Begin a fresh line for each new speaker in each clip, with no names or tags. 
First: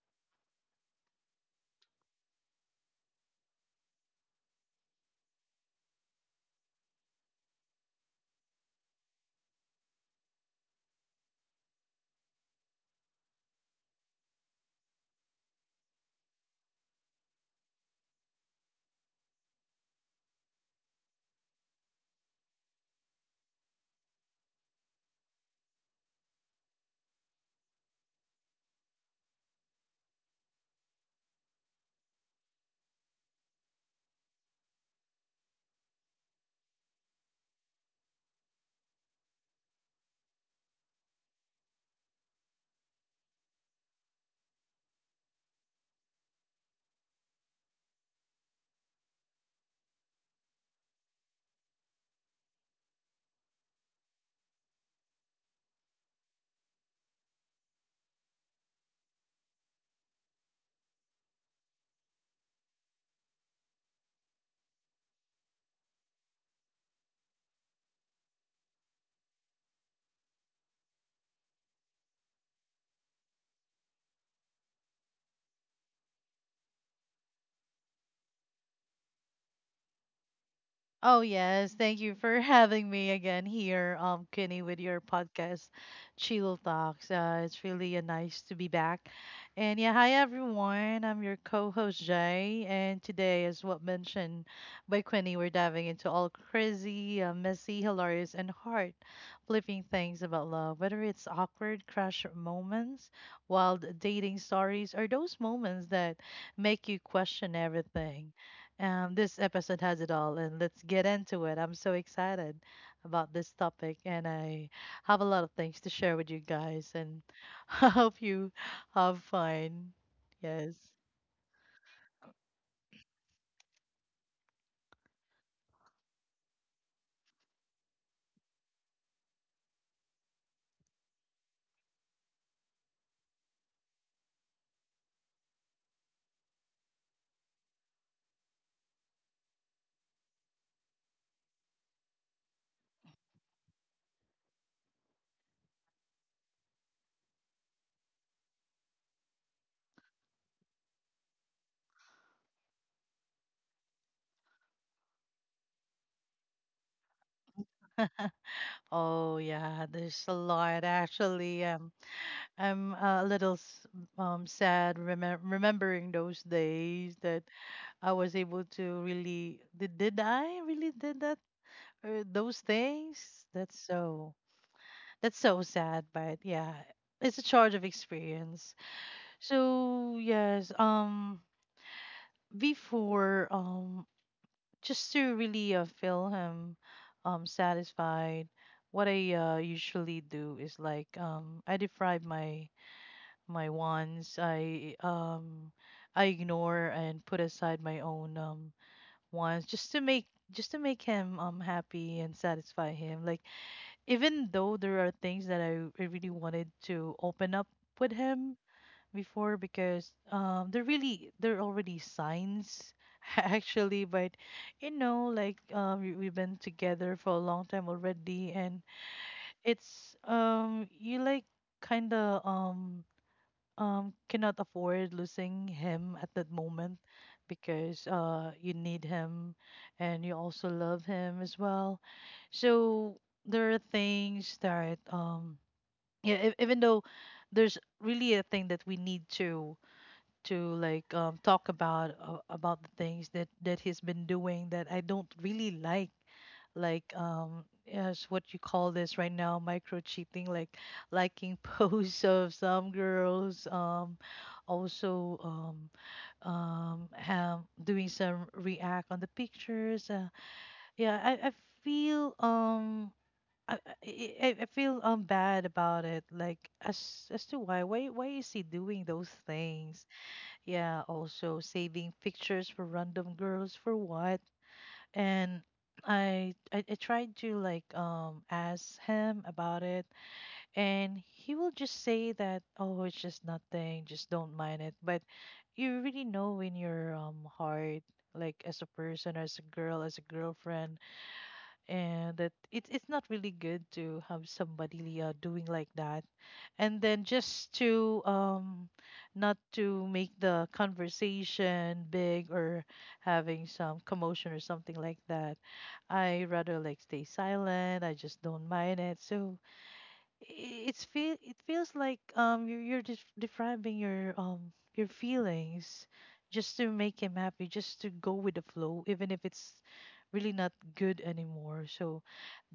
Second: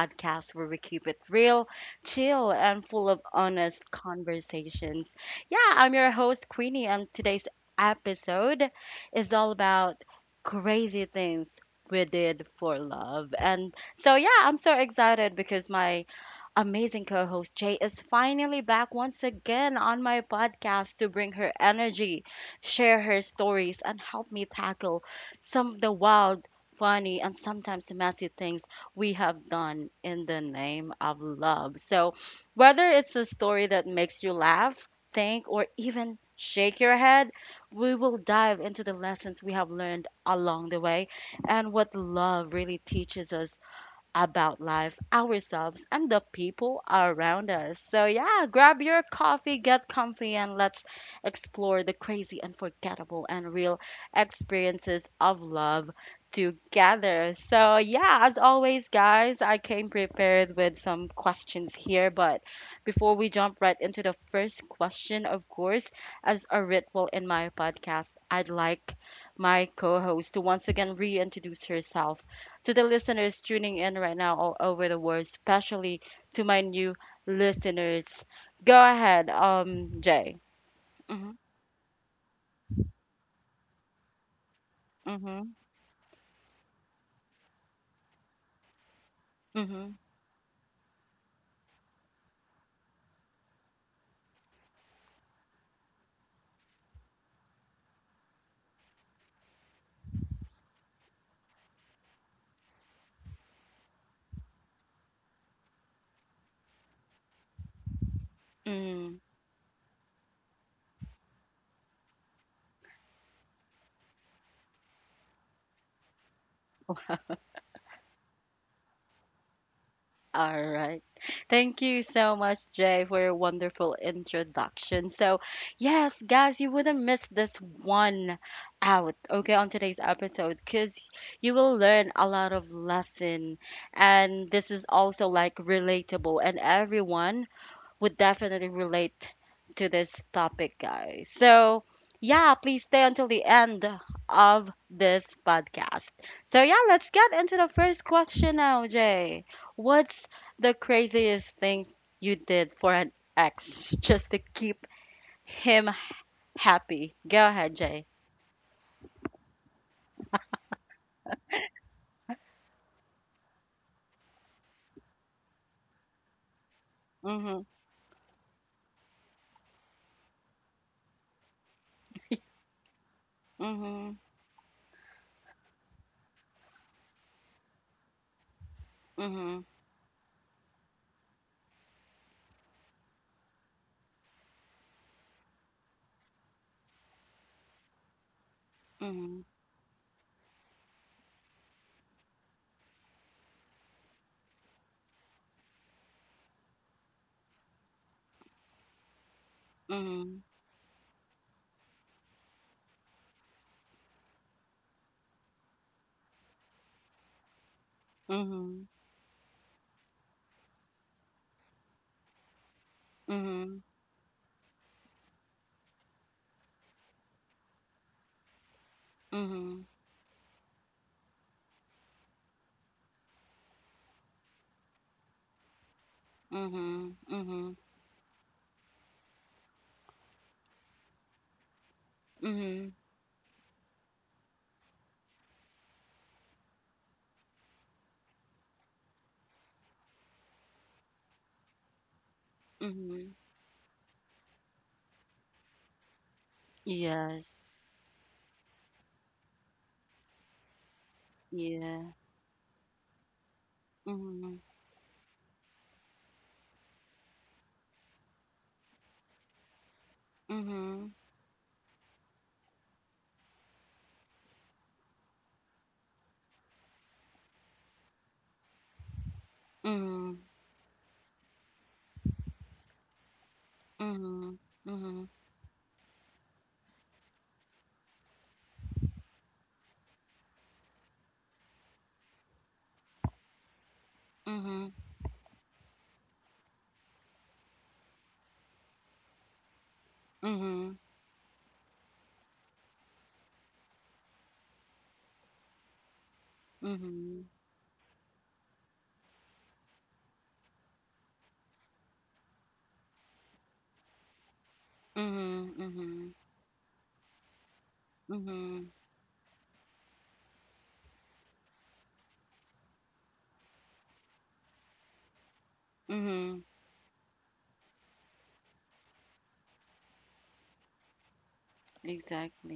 podcast where we keep it real, chill, and full of honest conversations. Yeah, I'm your host, Queenie, and today's episode is all about crazy things we did for love. And so, yeah, I'm so excited because my amazing co host Jay is finally back once again on my podcast to bring her energy, share her stories, and help me tackle some of the wild, funny, and sometimes messy things we have done in the name of love. So, whether it's a story that makes you laugh, think, or even shake your head, we will dive into the lessons we have learned along the way and what love really teaches us about life, ourselves, and the people around us. So, yeah, grab your coffee, get comfy, and let's explore the crazy, unforgettable, and real experiences of love together. So, yeah, as always, guys, I came prepared with some questions here, but before we jump right into the first question, of course, as a ritual in my podcast, I'd like my co host to once again reintroduce herself to the listeners tuning in right now all over the world, especially to my new listeners. Go ahead, Jay.
Oh
Mm-hmm,
yes, thank you for having me again here, Kenny, with your
mm-hmm,
podcast, Chill Talks. It's really nice to be back. And
mm-hmm,
yeah, hi everyone. I'm your co-host Jay, and today, as what mentioned by Quinny, we're diving into all crazy, messy, hilarious, and heart-flipping things about love. Whether it's awkward crush moments, wild dating stories, or those moments that make you question everything.
mm-hmm.
This episode has it all, and let's get into it. I'm so excited about this topic, and I have a lot of things to share with you guys, and I hope you have fun.
All
Yes.
right. Thank you so much, Jay, for your wonderful introduction. So, yes, guys, you wouldn't miss this one out, okay, on today's episode, because you will learn a lot of lesson, and this is also like relatable, and everyone would definitely relate to this topic, guys. So, yeah, please stay until the end of this podcast. So, yeah, let's get into the first question now, Jay. What's the craziest thing you did for an ex just to keep him happy? Go ahead, Jay.
Oh yeah, there's a lot actually. I'm a little sad remembering those days that
Mhm.
I was able to really did I really did that or those things? That's
Mhm.
so. That's so sad, but yeah, it's a charge of experience.
Mhm.
So yes, before just to really feel him, satisfied, what I
Mhm.
usually do is like I deprive my wants. I ignore and put aside my own wants just to make
Mhm.
him happy and satisfy him. Like even though there are things that I really wanted to open up with him
Mhm.
before because they're already signs
Mhm.
actually. But you know, like we've been together for a long time already, and
Mhm.
it's you like kind of cannot afford losing him at that moment
Mhm. Mhm.
because you need him, and you also love him as well.
Mhm.
So there are things that yeah, even though there's really a thing that we need to like talk about, about the things
Mhm.
that he's been doing that I don't really like. Like
Yes.
yes, what you call this right now, micro cheating, like liking
Yeah.
posts of some girls,
Mhm.
also have doing some react on the pictures,
Mhm.
yeah. I feel I, I feel bad about it, like as to why is he doing those things?
Mhm.
Yeah, also saving pictures for random girls for what?
Mhm. Mhm.
And I tried to like ask him about it, and he will just say that, oh, it's just nothing, just don't mind
Mhm.
it. But you really know in your heart, like as a person, as a girl, as a
Mhm.
girlfriend, and that it's not really good to have somebody doing like that. And then
Mhm.
just to not to make the conversation big or having some commotion or something like that,
Mhm.
I rather like stay silent. I
Mhm.
just don't
Mhm.
mind it. So it feels like you're describing your feelings
Mhm.
just to make him happy, just to go with the flow, even if it's really not good anymore. So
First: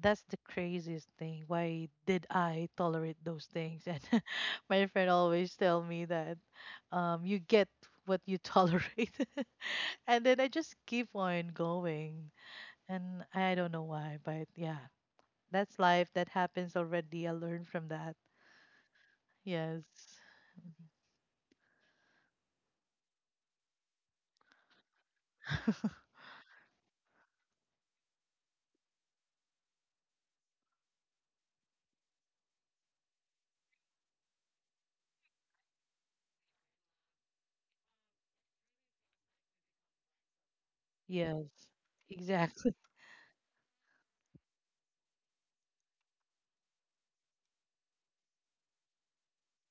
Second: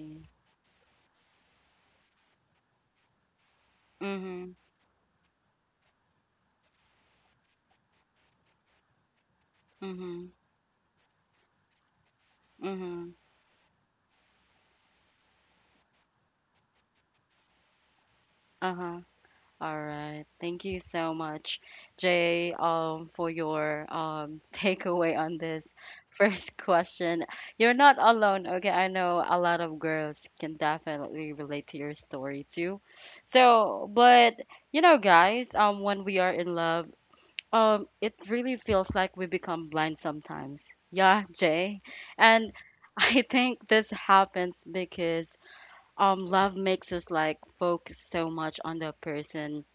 that's the craziest thing. Why did I tolerate those things? And
Mhm.
my friend always tell me that you get what you tolerate, and
Mhm.
then I just keep on going,
Mhm.
and I don't know why, but yeah, that's life. That happens already. I learned from that.
Uh-huh. All
Yes.
right. Thank you so much, Jay, for your takeaway on this first question. You're not alone. Okay. I know a lot of girls can definitely relate to your story too. So, but you know, guys, when we are in love, it really feels like we become blind sometimes. Yeah,
Yes.
Jay. And
Exactly.
I think this happens because love makes us like focus so much on the person,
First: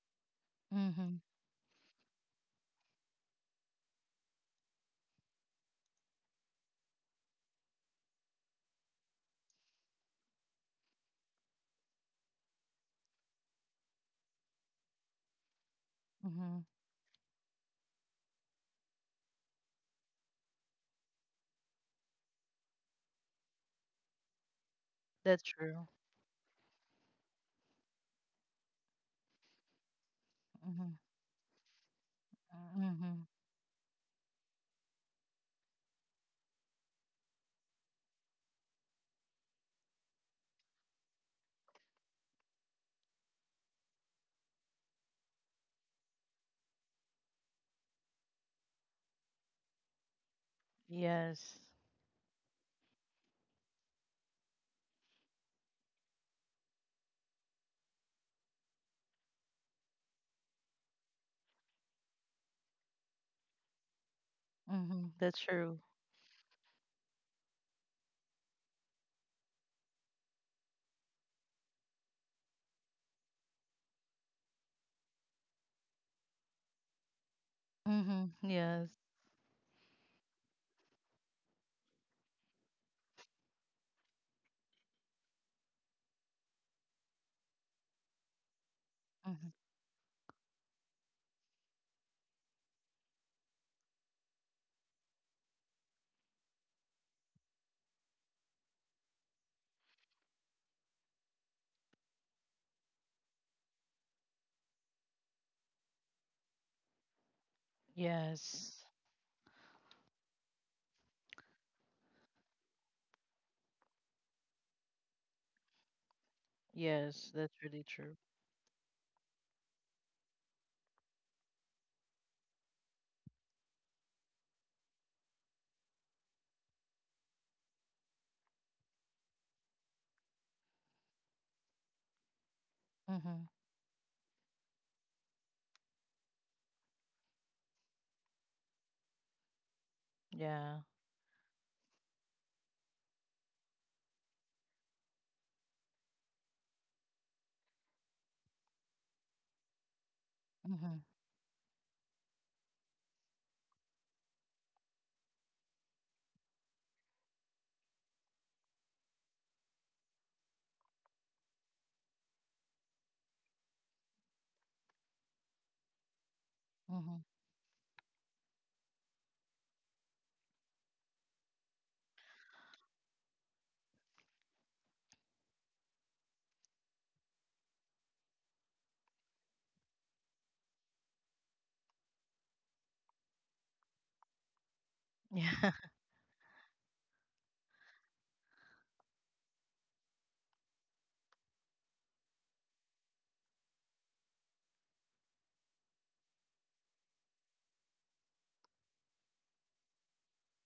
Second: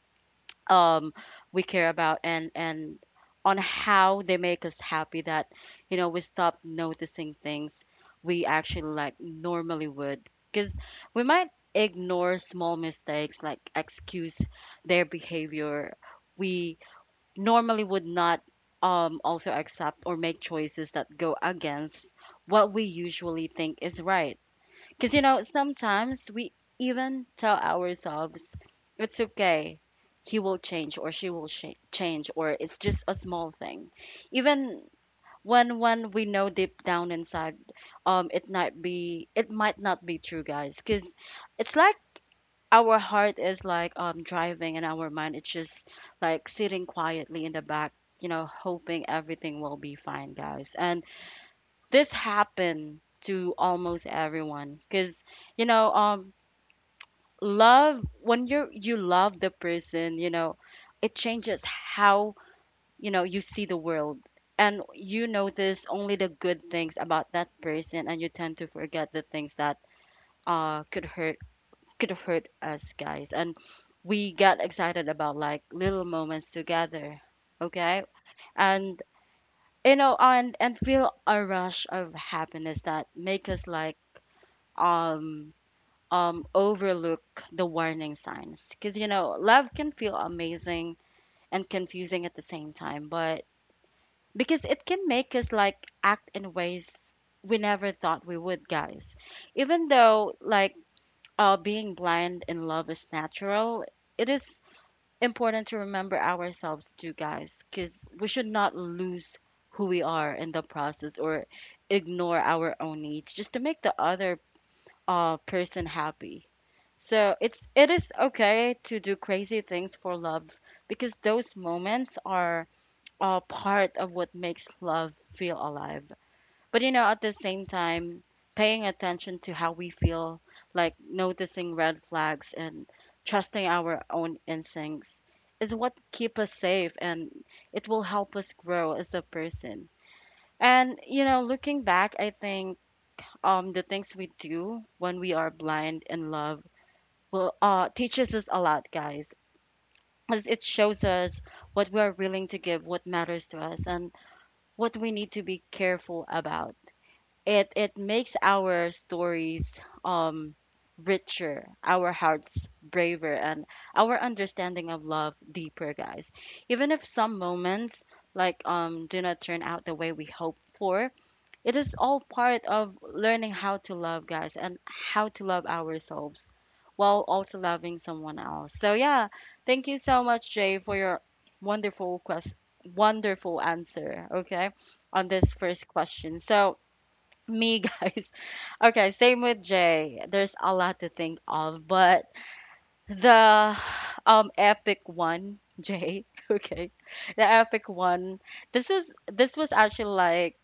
um,
Mm-hmm.
we care about and on how they make us happy that you know we stop noticing things we actually like normally would, because we might ignore small mistakes like excuse their behavior
Mm-hmm.
we normally would not also accept or make choices that go against what we usually think is right because, you know,
That's true.
sometimes we even tell ourselves, it's okay, he will
Mm-hmm.
change or she will change, or it's just a
Mm-hmm.
small thing. Even when we know deep down inside it might be it might not be true, guys, because it's like our heart is like driving and our mind it's just like sitting quietly in the back, you know, hoping everything will be fine, guys. And
Yes.
this happened to almost everyone because you know, love, when you love the person, you know it changes how you know you see the world, and
Mm-hmm.
you
That's true.
notice only the good things about that person and you tend to forget the things that uh could hurt could hurt us, guys. And we get excited about like little moments together, okay,
Mm-hmm. Yes.
and you know, and feel a rush of happiness that make us like um overlook the warning signs, because you know
Mm-hmm.
love can feel amazing and confusing at the same time, but because it can make us like act in ways we never thought we would, guys. Even though like being blind in love is natural, it is important to remember ourselves too, guys, because we should not
Yes.
lose who we are in the process or ignore our own needs just to make the other person happy.
Yes.
So
That's
it's
really
it is
true.
okay to do crazy things for love, because those moments are a part of what makes love feel alive. But you know, at the same time, paying attention to how we feel, like noticing red flags and
Mm-hmm.
trusting our own instincts is what keep us safe and it will help us grow as a person.
Yeah.
And you know, looking back, I think the things we do when we are blind in love well teaches us a lot, guys, as it
Mm-hmm.
shows us what we're willing to give, what matters to us, and what we need to be careful about. It makes our stories richer, our hearts braver, and our understanding of love deeper, guys, even if
Mm-hmm.
some moments like do not turn out the way we hope for. It is all part of learning how to love, guys, and how to love ourselves while also loving someone else. So yeah, thank you so much, Jay, for your wonderful quest, wonderful answer. Okay, on this
Yeah.
first question. So me, guys. Okay, same with Jay. There's a lot to think of, but the epic one, Jay. Okay, the epic one. This was actually like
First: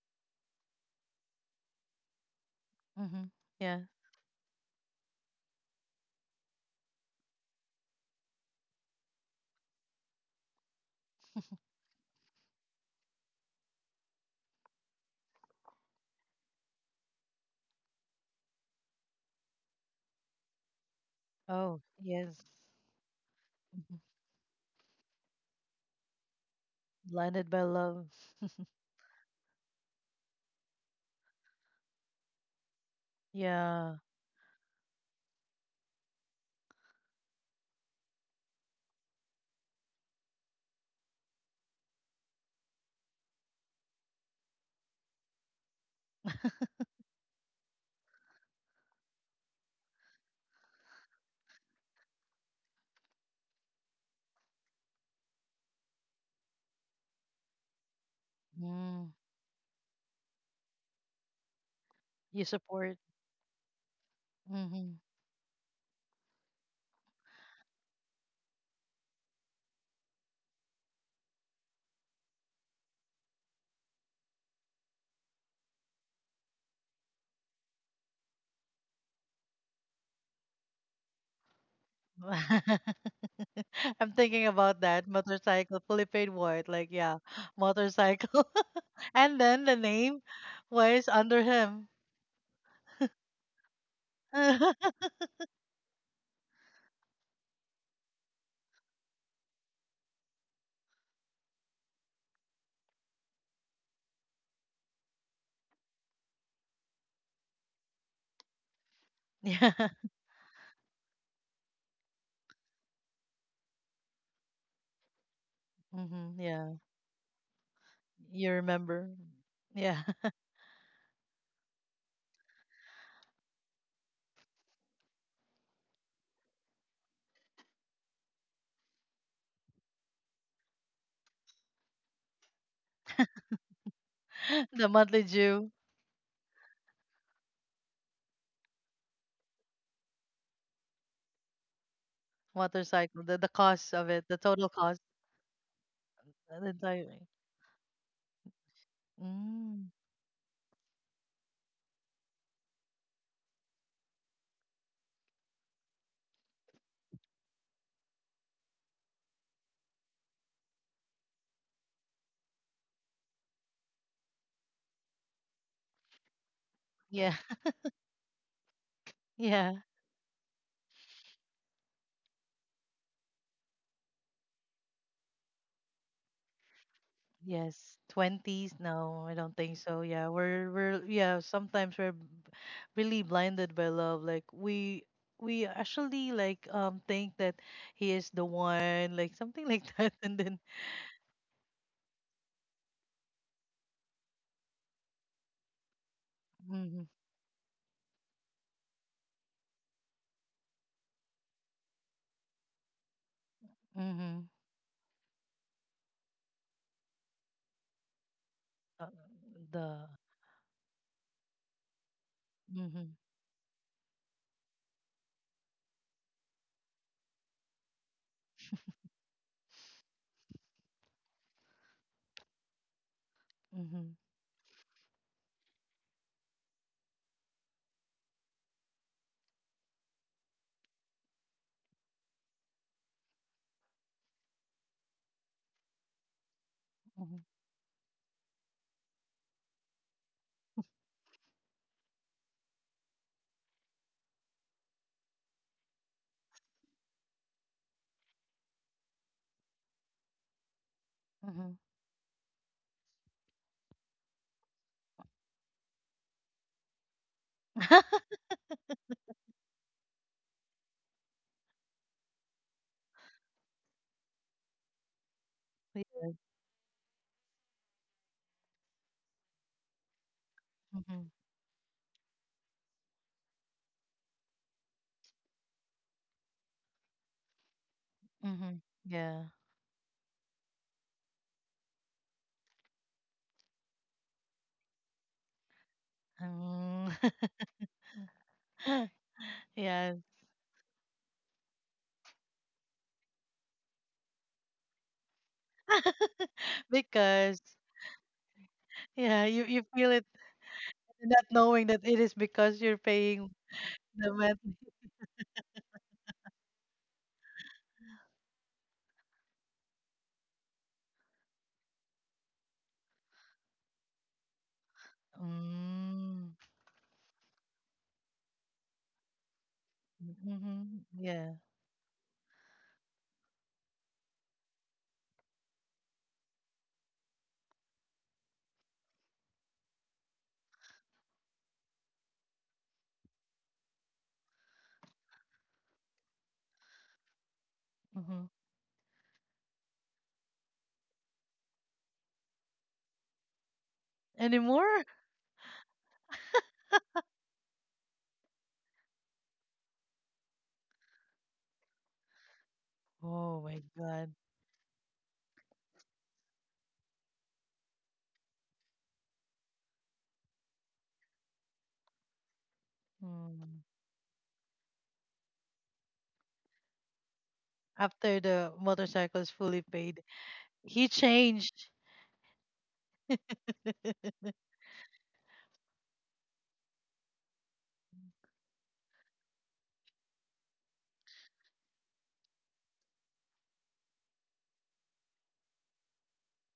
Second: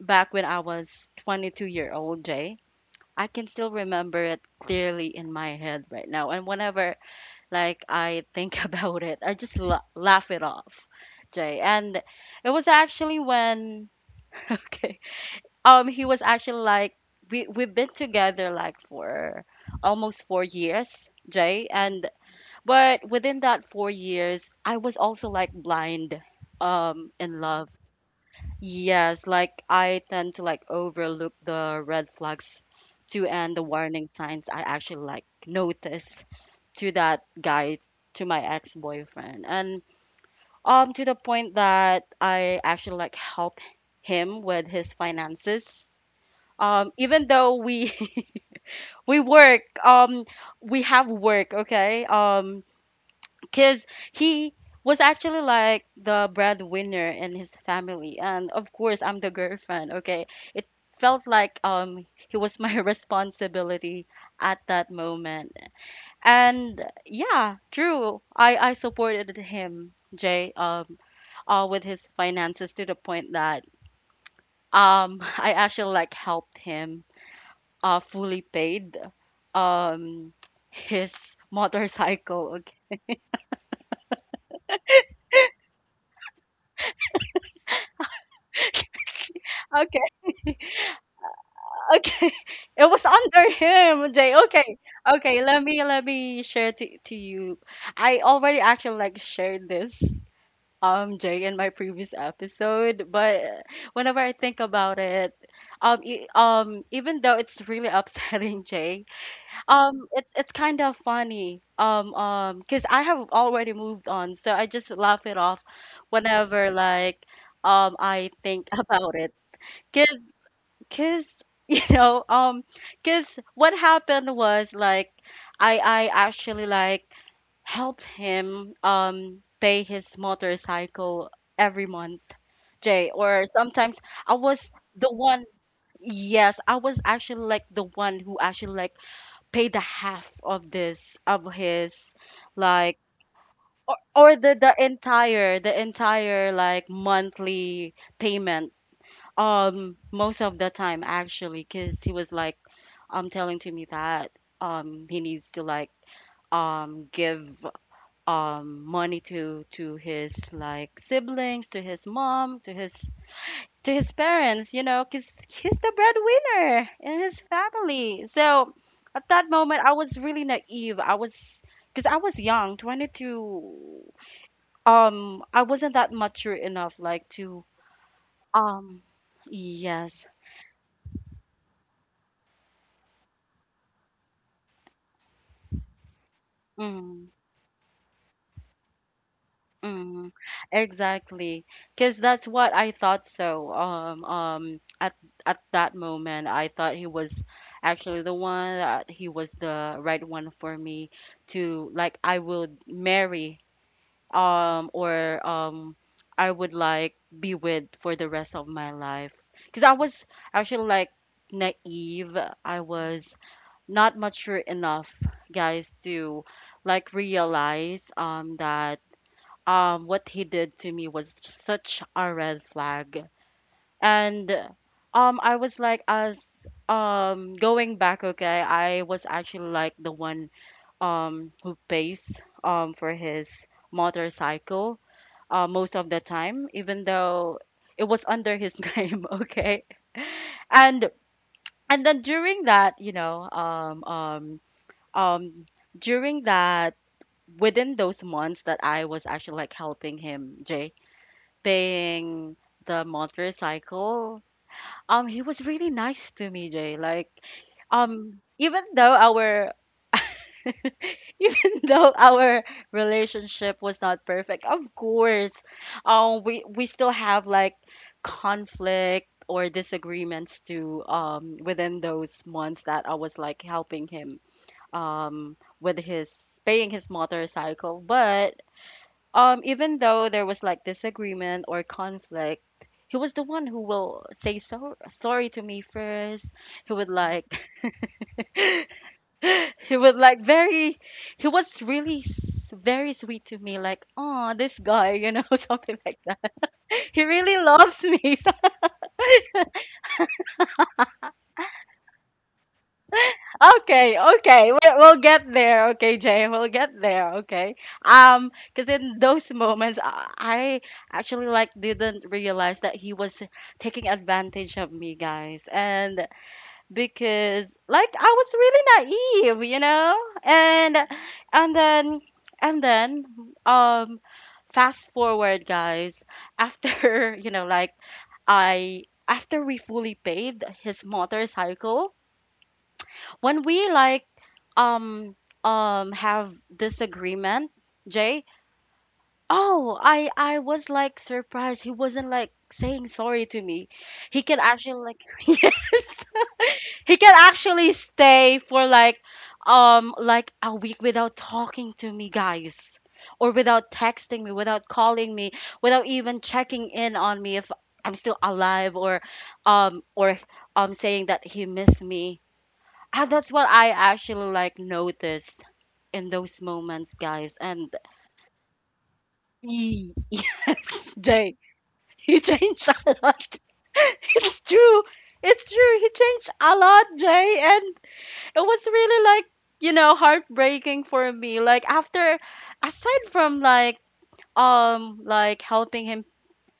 back when I was 22-year-old, Jay.
Mm-hmm.
I can still
Yeah.
remember it clearly in my head right now. And whenever like I think about it, I just laugh it off, Jay. And it was actually when okay, he was actually like we've been together like for almost 4 years, Jay.
Oh,
And
yes.
but within that four
Mhm.
years, I was also like blind, in
Blinded by
love.
love.
Yes, like I tend to like overlook the red flags too and the
Yeah.
warning signs I actually like notice to that guy, to my ex-boyfriend. And to the point that I actually like help him with his finances. Even though we we work, we have work, okay? Because he was actually like the breadwinner in his family, and of course
Mm-hmm.
I'm the girlfriend, okay. It felt like he
You
was my
support.
responsibility at that
Mm-hmm.
moment. And yeah, true, I supported him, Jay, with his finances, to the point that I actually like helped him fully paid um his motorcycle.
I'm thinking about that motorcycle, fully paid white, like yeah, motorcycle, and then the
Okay.
name was under him.
Okay, it was under him, Jay. Okay, okay, let me share to you. I already actually like shared this Jay in my previous episode, but whenever I think about it, even though it's really upsetting Jay,
Yeah,
it's kind of funny, because I have already moved on, so I just laugh it off
hmm,
whenever
yeah,
like I
you
think
remember?
about it.
Yeah,
Cause, cause you know, cause what happened was like I actually like help him pay his motorcycle every month, Jay. Or sometimes I was
the
the
monthly
one.
due
Yes, I was actually like the one who actually like paid the half of this of his, like,
motorcycle, the cost of it,
or
the
the
total cost,
the entire
the
like
entire.
monthly payment,
Mm,
most of the time actually, because he was like, telling to me that he needs to like give money to his like siblings, to his mom, to his, to his parents, you know, because he's the breadwinner in
yeah,
his family. So at that
yeah.
moment, I was really naive. I was because I was young, 22. I wasn't that mature enough like to
Yes, twenties?
um,
No, I don't think so.
yes.
Yeah, we're yeah. Sometimes we're really blinded by love. Like we actually like
Mm.
think that he is the one, like something like that,
Mm,
and then
exactly. Because that's what I thought so. At that moment, I thought
mm-hmm,
he was actually the one, that he was the right one for me to like I would marry,
mm-hmm,
or I would like be with for the rest of my
uh,
life. Because I
the
was actually like naive. I
mm-hmm,
was not mature enough, guys, to like realize that what he did to me was such a red flag.
mm-hmm,
And I was like as going back, okay, I was actually like the one who pays for his motorcycle most of the time, even
mm-hmm,
though it was under his name, okay. And and then during that, you know, um during that within those months that I was actually like helping him, Jay,
mm-hmm.
paying the motorcycle. He was really nice to me, Jay. Like, even though our even though our relationship was not perfect, of course,
Yes,
we still have like conflict or disagreements to
mm-hmm,
within those months that I was like helping him with his paying his motorcycle. But
mm-hmm, yeah.
even though there was like disagreement or conflict, he was the one who will say so sorry to me first. He would
Um,
like he would
yeah,
like very he was really very sweet to me like, "Oh, this guy," something like that. He really
because
loves me.
yeah, you feel it, not knowing that it is because you're paying.
Okay,
The
okay.
medley.
We'll, we'll get there. Okay, Jay, we'll get there. Okay. Because in those moments, I actually like didn't realize that he was taking advantage of me, guys. And
Mm.
because like I was really naive, you know? And
Mm-hmm. Yeah.
and then and then um fast forward, guys, after, like I after we fully paid his motorcycle when we like um have disagreement, Jay.
Mm-hmm.
Oh, I was like surprised he wasn't like saying sorry to me. He can actually
Anymore?
like yes, he can actually stay for like a week without talking to me, guys, or
Oh my
without
God.
texting me, without calling me, without even checking in on me if I'm still alive, or saying that he missed me. Ah, that's what
Mm.
I actually like noticed in those moments, guys. And
After the motorcycle is fully paid, he
Yes, they
changed.
he changed a lot. It's
Mm-hmm.
true. It's true. He changed a lot, Jay, and it was really like, heartbreaking for me. Like after aside from like helping him,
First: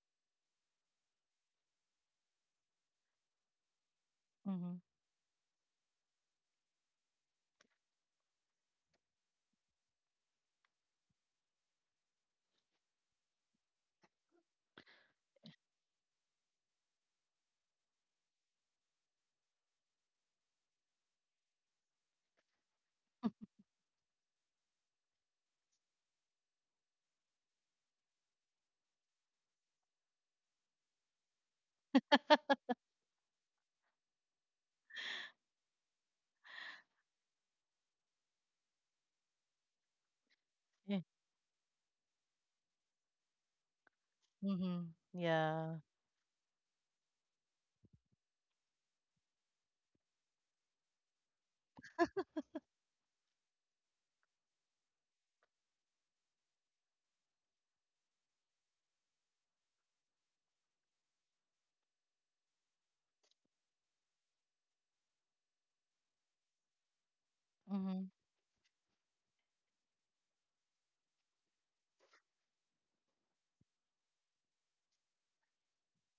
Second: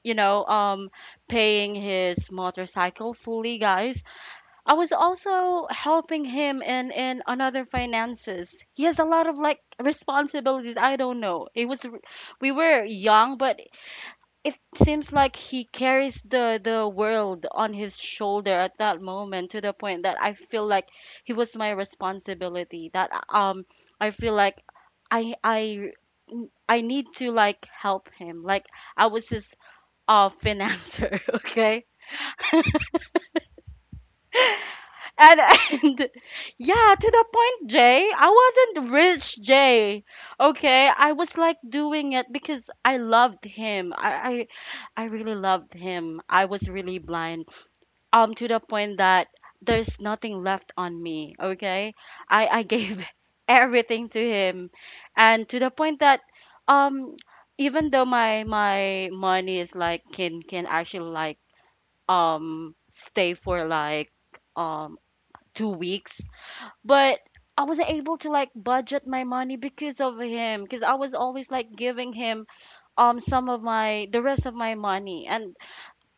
you know, um paying his motorcycle fully, guys, I was also helping him in on other finances. He has a lot of like responsibilities. I don't know. It was we were young, but it seems like he carries the world on his shoulder at that moment to the point that I feel like he was my responsibility. That I feel like I I I need to like help him. Like I was his financer, okay? And yeah, to the point, Jay, I wasn't rich, Jay. Okay,
Yeah.
I was like doing it because I loved him. I,
Mm-hmm.
I, I really loved
Yeah.
him. I was really blind. To the point that there's nothing left on me. Okay, I gave everything to him, and to the point that, um, even though my money is like can actually like um stay for like um 2 weeks. But I wasn't
Mm-hmm.
able to like budget my money because of him, because I was always like giving him some of my the rest of my money, and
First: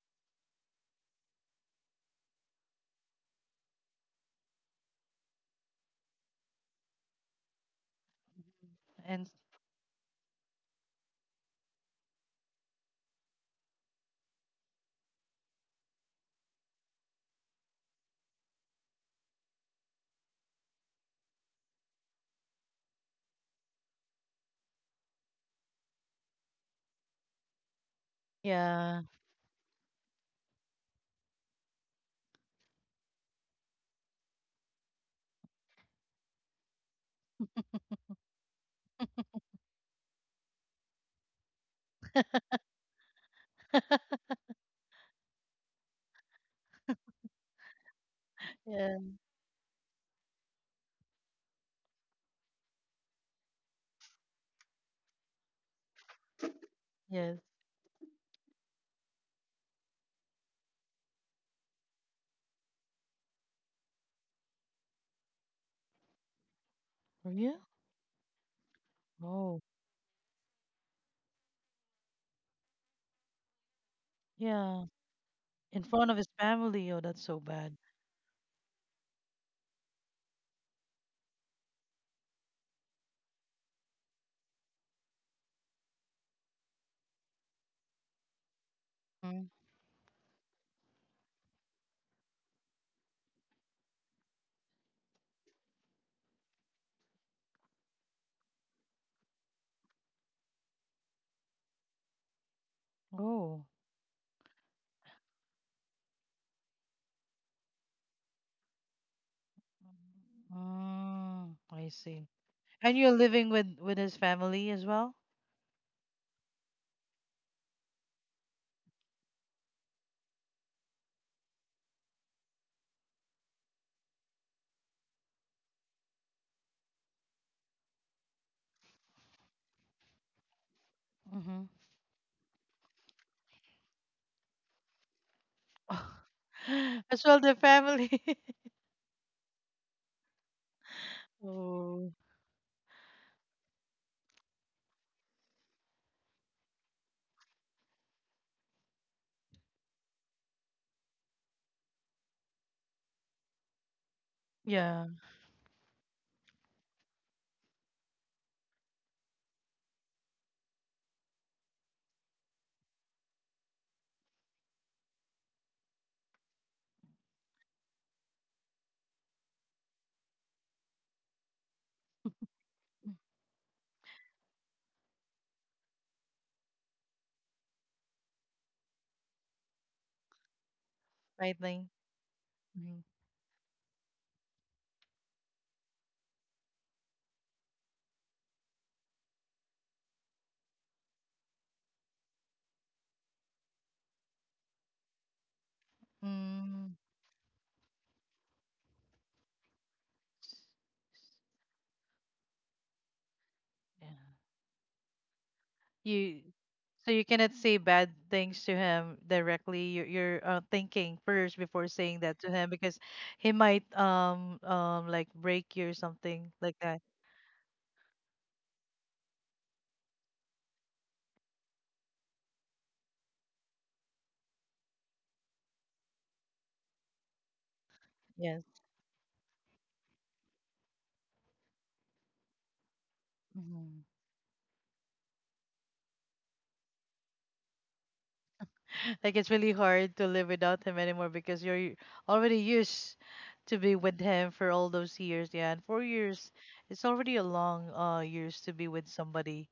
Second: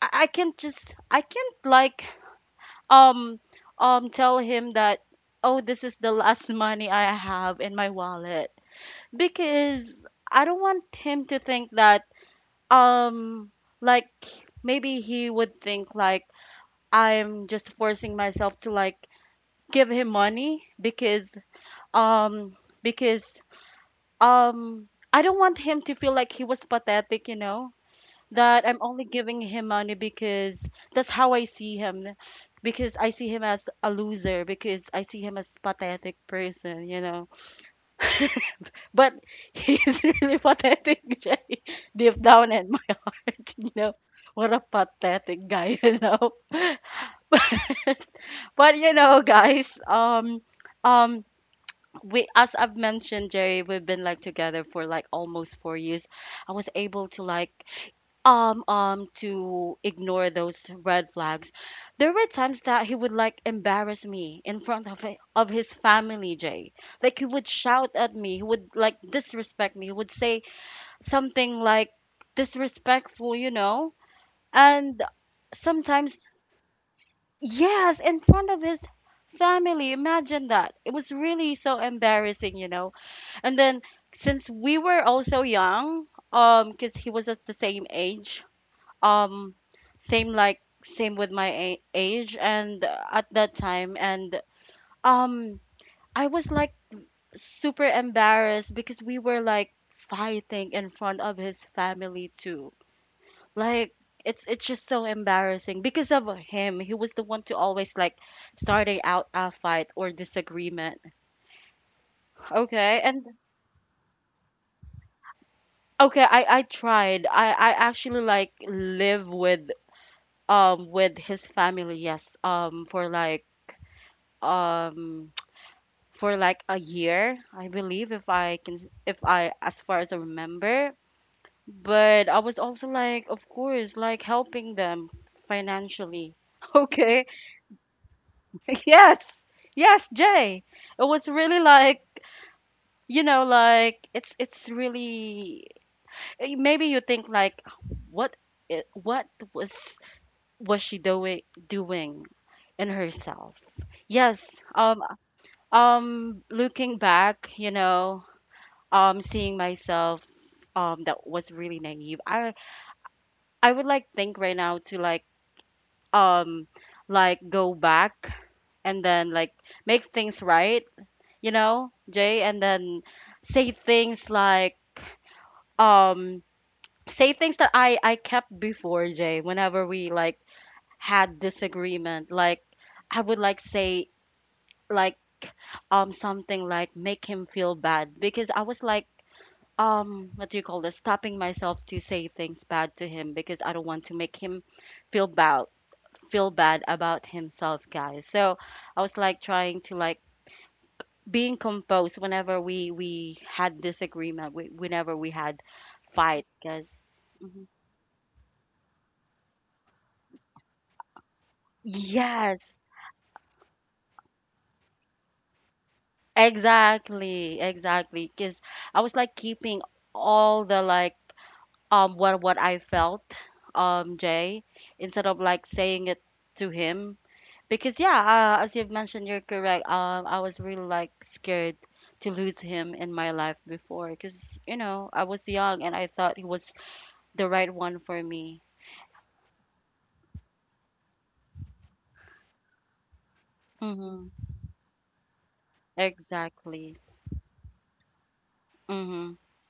I can't just I can't like um tell him that, "Oh, this is the last money I have in my wallet,"
And
because I don't want him to think that um like maybe he would think like I'm just forcing myself to like give him money um because um I don't want him to feel like he was pathetic, that I'm
yeah.
only giving him money because that's how I see him, because I see him as a loser, because I see him as pathetic person. But he's really pathetic Jay, deep down in my heart. What a pathetic guy. But
Yeah.
guys, um we as I've mentioned, Jerry, we've been like together for like almost 4 years. I was able to
Yes.
like to ignore those red flags. There were times that he would like embarrass me in front of of his family, Jay. Like he would
Were
shout at me, he would like
Oh.
disrespect me, he would say something like disrespectful, you know?
Yeah.
And
In front of his
sometimes
family. Oh, that's so bad.
yes, in front of his family. Imagine that. It was really so embarrassing, and then since we were also young, because he was at the same age,
Mm.
um, same like same with my age, and at that time, and um, I was like super embarrassed because we were like fighting in front of his family too.
Oh.
Like it's just so embarrassing because of him. He was the one to always like starting out a fight or disagreement.
Mm, I see. And
Okay,
you're
and
living with his family as well?
okay, I tried. I actually like live with his family, yes. For like um for like a year, I believe if I can if I as far as I remember.
Mm-hmm.
But I was also like of course like helping them financially.
As
Okay.
well, the family.
Yes. Yes, Jay. It was really like
Oh,
like it's really maybe you think like what what was was she doing in herself? Yes.
yeah,
Looking back, seeing myself, that was really naive. I would like think right now to um, like go back and then like make things right, Jay, and then say things like um say things that I kept before, Jay, whenever we like had
right thing.
disagreement like I would like say like something like make him feel bad because I was like what do you call this stopping myself to say things bad to him because I don't want to make him feel bad feel bad
Mm-hmm.
about himself, guys, so I was like trying to like being composed whenever we had
Yeah.
disagreement whenever we had
You
fight because
So you cannot say bad things to him directly. You're thinking first before saying that to him
yes,
because he might like break you or something like that.
exactly, because I was like keeping all the like what I felt, Jay, instead of like saying it to him because yeah. As you've mentioned, you're correct. I was really like scared to lose him in my life before
Yes.
because I was young and I thought he was the right one for me.
Like it's really hard to live without him anymore because you're already used to be with
Mm-hmm.
him for all those years. Yeah, and 4 years,
Exactly.
it's already a long years to be with
Mm-hmm.
somebody.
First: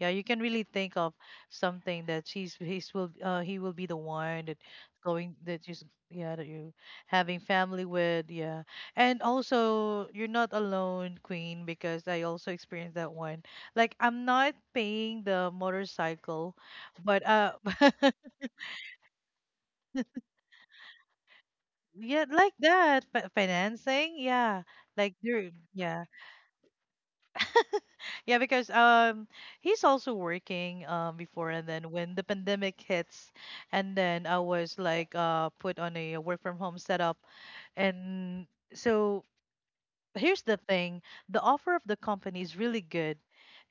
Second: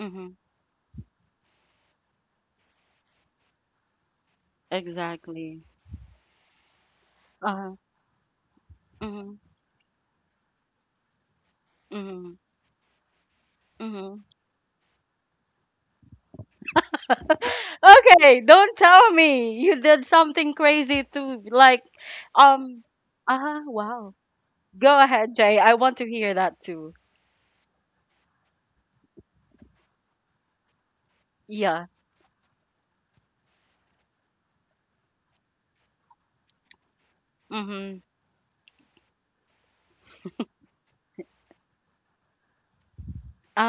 Yeah, you
Mm-hmm.
can really think of something that she's he's will he will be the one, that going
Exactly.
that you, yeah, that you having
Uh-huh.
family with, yeah. And
Mm-hmm.
also you're not alone, Queen, because I
Mm-hmm.
also experienced that one. Like
Mm-hmm.
I'm not paying the motorcycle, but
Okay, don't tell me you did something crazy too. Like,
yeah, like
um,
that. Fi
wow.
Financing, yeah.
Go
Like
ahead,
there,
Jay. I want
yeah.
to hear that too.
Yeah, because he's also working before, and
Yeah.
then when the pandemic hits, and then I was like put on a work from home setup.
Hmm.
And so here's the thing, the offer of the company is really good,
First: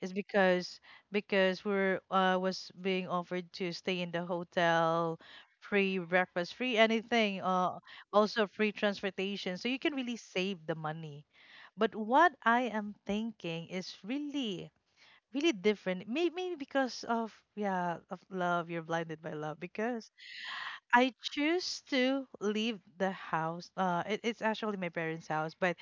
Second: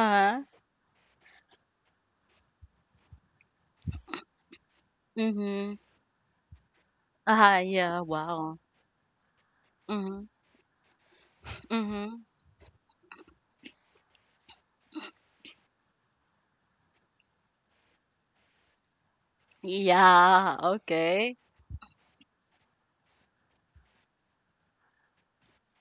is because we're was being offered to stay in the hotel,
Mm-hmm.
free breakfast, free anything,
Uh-huh. Yeah.
also
Wow.
free transportation, so you can really
Mm-hmm.
save the money. But
Mm-hmm.
what I am thinking is really really different, maybe because of, yeah, of love, you're blinded by love, because
Yeah.
I
Okay.
choose to leave the house. It's actually my parents' house, but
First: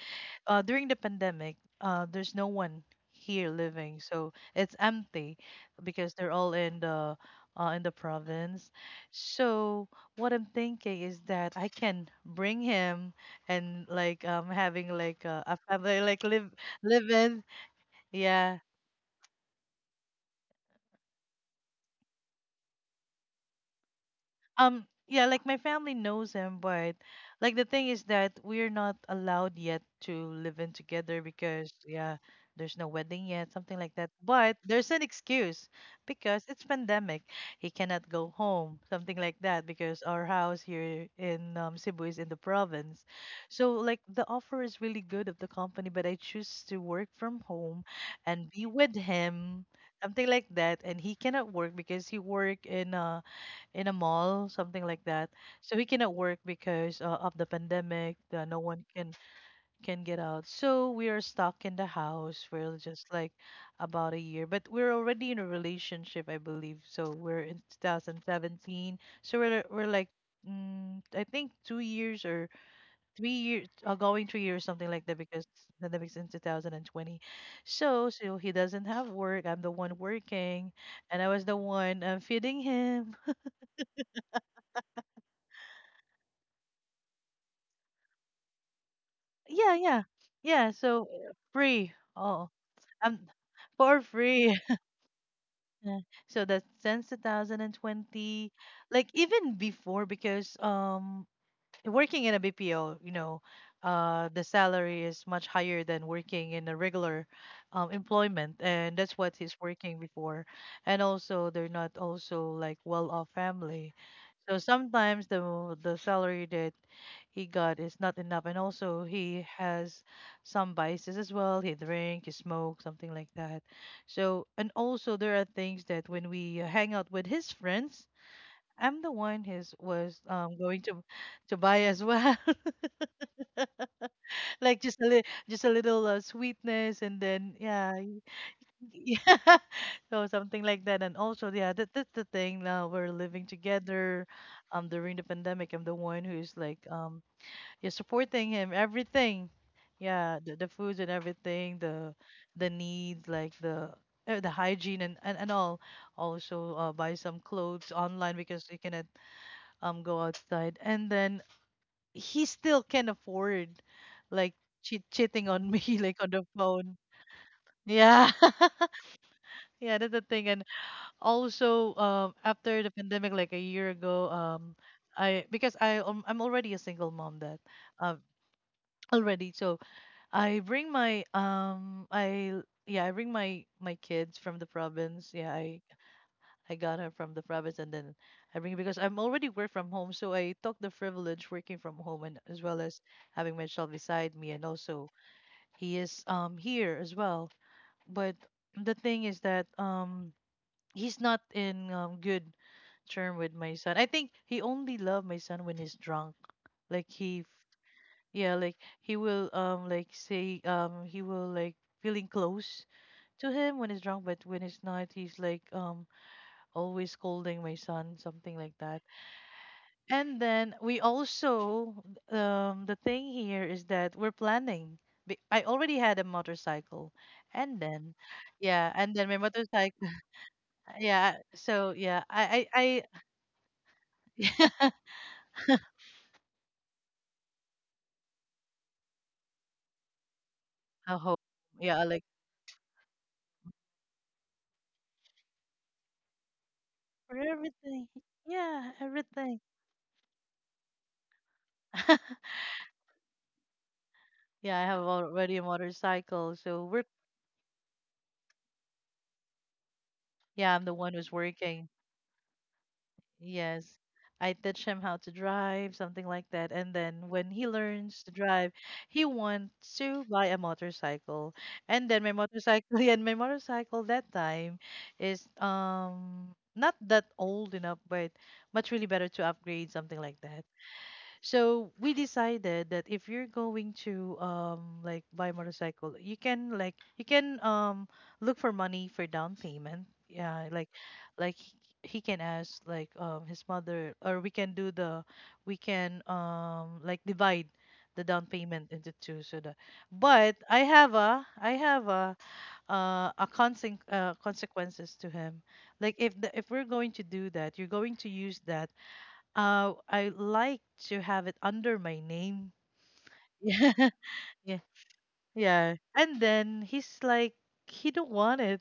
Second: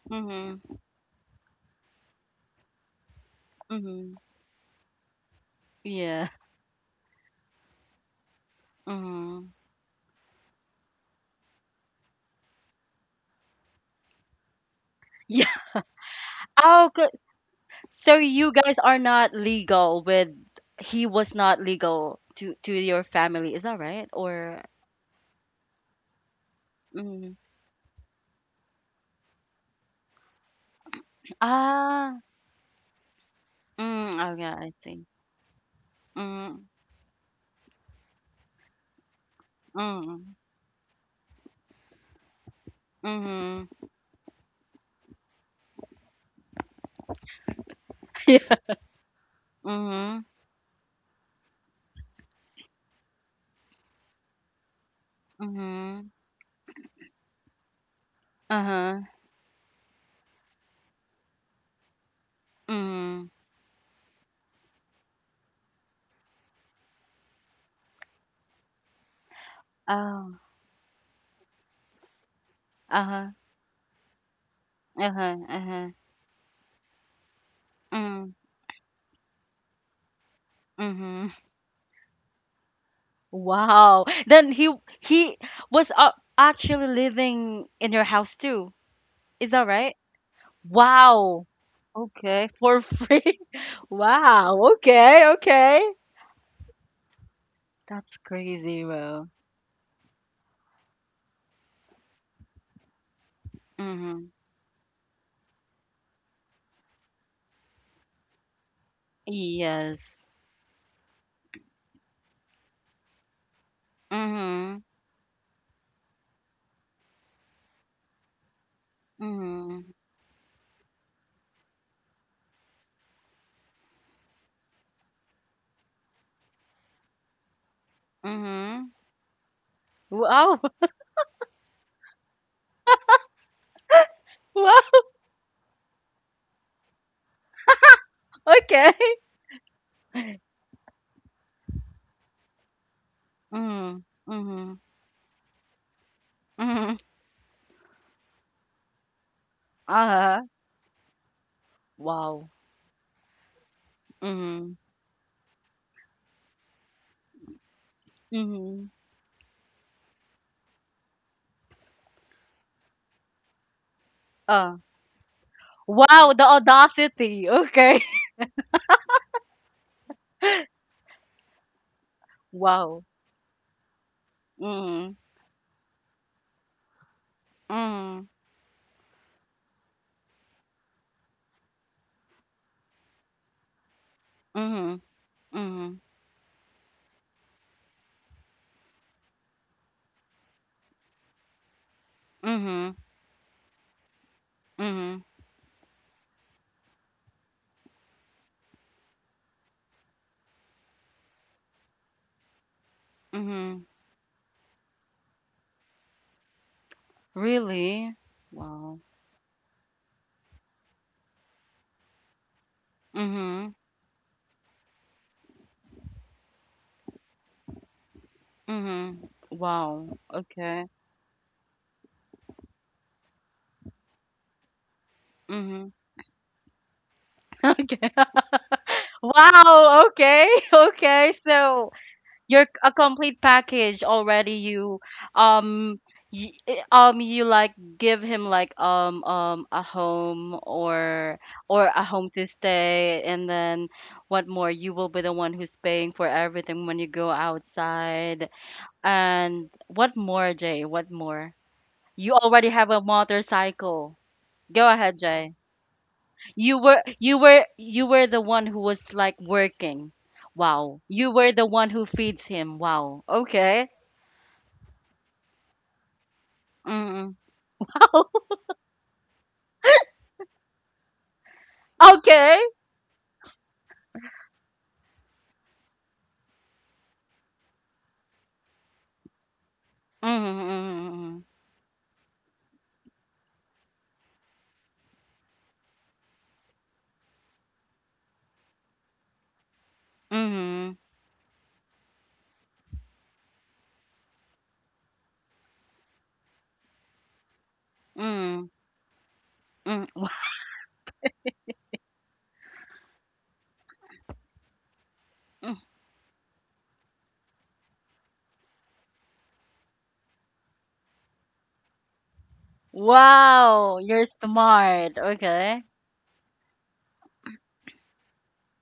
Mm-hmm.
during the pandemic, there's no one here living,
Mm-hmm.
so it's empty because
Yeah.
they're all in the province.
Mm-hmm.
So what I'm thinking is that I can bring him and like having like
Yeah.
a family, like live
Oh, good.
live in,
So you
yeah.
guys are not legal. With He was not legal to your family. Is that right? Or
Yeah, like my family knows him, but
mm.
like the thing is that we're not allowed yet to live in together because, yeah,
Ah.
there's no wedding yet, something like that.
Mm, oh, yeah,
But
I
there's an
think.
excuse because it's
Mm,
pandemic. He cannot go home, something like that, because our
mm,
house here in, Cebu, is in the province.
mhm.
So like the offer is really good of the company, but I choose to work from home and
Yeah.
be with him,
Mhm,
something like that. And he cannot work because he work in a mall, something like that. So he
mhm,
cannot work because of the pandemic. No one
uh-huh,
can get out. So we are stuck in the house for just
mhm.
like about a year. But we're already in a relationship, I believe. So we're in 2017. So we're like.
Oh,
Mm, I think 2 years or three
uh-huh,
years, going 3 years, something like that,
uh-huh,
because the
uh-huh,
pandemic's in 2020. So,
mm,
so he doesn't have work. I'm the one working, and I
mhm.
was the one feeding him.
Wow. Then he was actually living in your house too. Is that
Yeah,
right?
yeah, yeah. So
Wow.
free.
Okay,
Oh,
for
um,
free.
for free.
Wow. Okay, okay.
So that's since
That's
2020,
crazy,
like
bro.
even before, because working in a BPO,
Mhm.
the salary is much higher than working in a regular employment, and that's what he's working
Yes.
before. And also, they're not also like well-off family, so
Mhm.
sometimes the salary that he got is not enough, and also he
Mhm.
has some vices as well. He drink, he smoke, something like that. So, and also there are things that when we hang out with his friends,
Mhm.
I'm the one who's was
Wow.
going to buy as well,
Wow.
like just a little sweetness, and then yeah,
Okay.
yeah, so something like that. And also, yeah, that's the thing. Now we're living
Mm.
together,
Mm-hmm.
during the pandemic, I'm the one who's like,
Mm-hmm.
yeah, supporting him everything, yeah,
Uh-huh.
the foods and everything, the
Wow.
the needs, like the
Mm-hmm.
hygiene, and all, also buy some clothes online because you
Mm-hmm.
cannot go outside, and then he still can afford like
Uh.
cheating on me like on
Wow, the
the phone.
audacity. Okay.
Yeah. Yeah, that's the thing. And also, after the
Wow.
pandemic, like a year ago,
Mm.
I because I I'm already a single mom, that, um,
Mm.
already. So I bring my, I, yeah, I bring my kids from the
Mm.
province. Yeah, I
Mm.
I got her from the province, and then I bring because I'm already work from home. So I took the privilege working from home and as well
Mm.
as having my child beside me, and also
Mm.
he is here as well. But the thing is that he's not in good term with my
Mm.
son. I think he only love my son when he's drunk. Like he,
Really?
yeah, like
Wow.
he will like say he will like feeling close to
Mm.
him when he's drunk, but when he's not, he's like always scolding my son, something like that.
Mm. Wow.
And then
Okay.
we also, the thing here is that we're planning. I
Mm.
already had a motorcycle, and
Okay.
then, yeah, and then my
Wow.
motorcycle,
Okay. Okay.
yeah.
So
So yeah,
you're a complete package already.
I,
Um you like give him like a home
a
or,
hope,
a
yeah, like
home to stay, and then what more, you will be the one who's paying for everything when you go
for everything,
outside,
yeah, everything.
and what more, Jay, what more, you already have a motorcycle.
Yeah,
Go
I have
ahead, Jay.
already a motorcycle,
you
so
were
we're,
you were you were the one who was like working.
yeah, I'm the
Wow.
one
You
who's
were the one
working.
who feeds him. Wow. Okay.
Yes. I teach him how to drive, something like that. And then
Mm.
when he learns
Oh,
to drive, he wants to buy a motorcycle. And then my
okay.
motorcycle, yeah, and my motorcycle that time is not that old enough, but much really better to upgrade, something like that.
Mhm,
So we decided that if you're going to like buy motorcycle, you can like you can look for money for down payment. Yeah, like
mhm,
like he he can ask like his mother, or we can do the we can like divide
mhm,
the down
mhm,
payment into two so that
mhm.
but I have a consequences to him. Like if we're going to do that, you're going to use that. Uh, I like to have it under my name. Yeah.
Wow, wow, you're
Yeah.
smart. Okay.
Yeah. And then he's like, he don't want it.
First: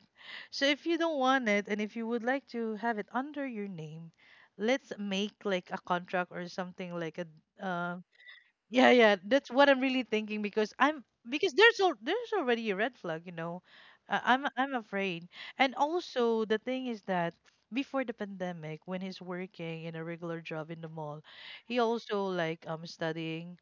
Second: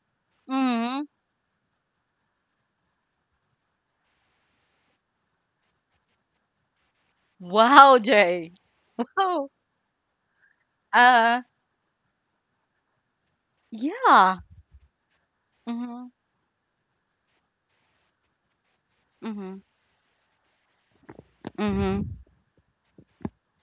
So if you
Mm-hmm.
don't want it and if you would like to have it under your name, let's make like a contract or something like a
Wow,
um
Jay.
yeah, yeah,
Wow.
that's what I'm really thinking, because I'm
Uh,
because there's already a red flag.
yeah.
I'm afraid. And
Mm-hmm.
also the thing is that before the pandemic, when he's
Mm-hmm.
working in a regular job in the mall, he
Mm-hmm.
also like studying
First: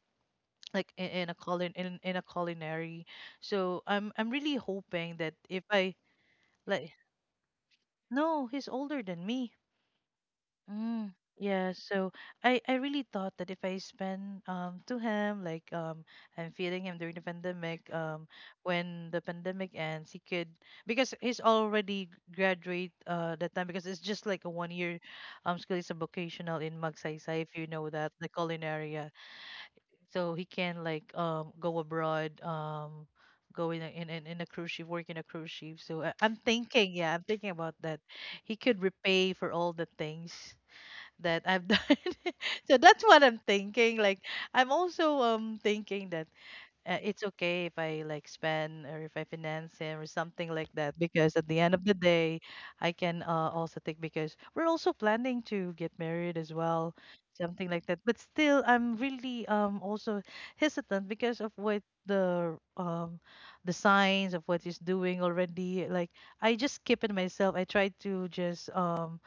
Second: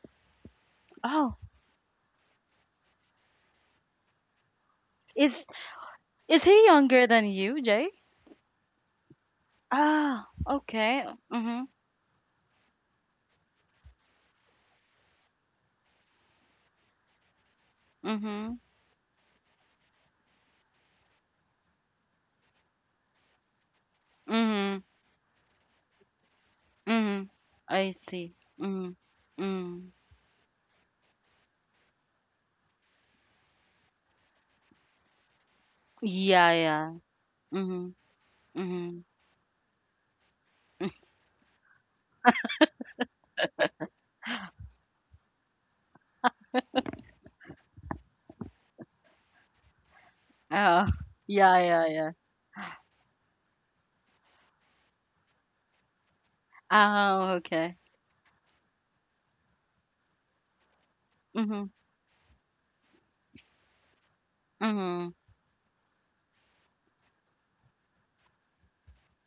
like
Oh,
in a culinary. So I'm really hoping that
is
if I
is he
like.
younger than you, Jay?
No, he's older than me.
Ah, okay.
Mm,
Mm-hmm.
yeah, so I really thought that if I spend to him like I'm feeding him during the pandemic.
Mm-hmm.
When the pandemic ends he could, because he's already graduate that time, because it's just like a one
Mm-hmm.
year school is a vocational in
Mm-hmm.
Magsaysay if you
I
know that the
see. Mm-hmm.
culinary, yeah.
Mm-hmm.
So he can like go abroad, go in a, in a cruise ship, work in a cruise ship. So I'm
Yeah, yeah.
thinking, yeah, I'm thinking about
Mm-hmm.
that he could
Mm-hmm.
repay for all the things that I've done. So that's what I'm thinking. Like I'm also thinking that it's okay if I like spend or if I finance him or something like
Oh,
that, because at
yeah,
the end of
yeah,
the
yeah.
day, I can also take, because we're also planning to get married as well,
Oh,
something
okay.
like that. But still, I'm really also hesitant because of
Mhm,
what the signs of what he's
mhm,
doing already. Like I just keep it myself. I try to just um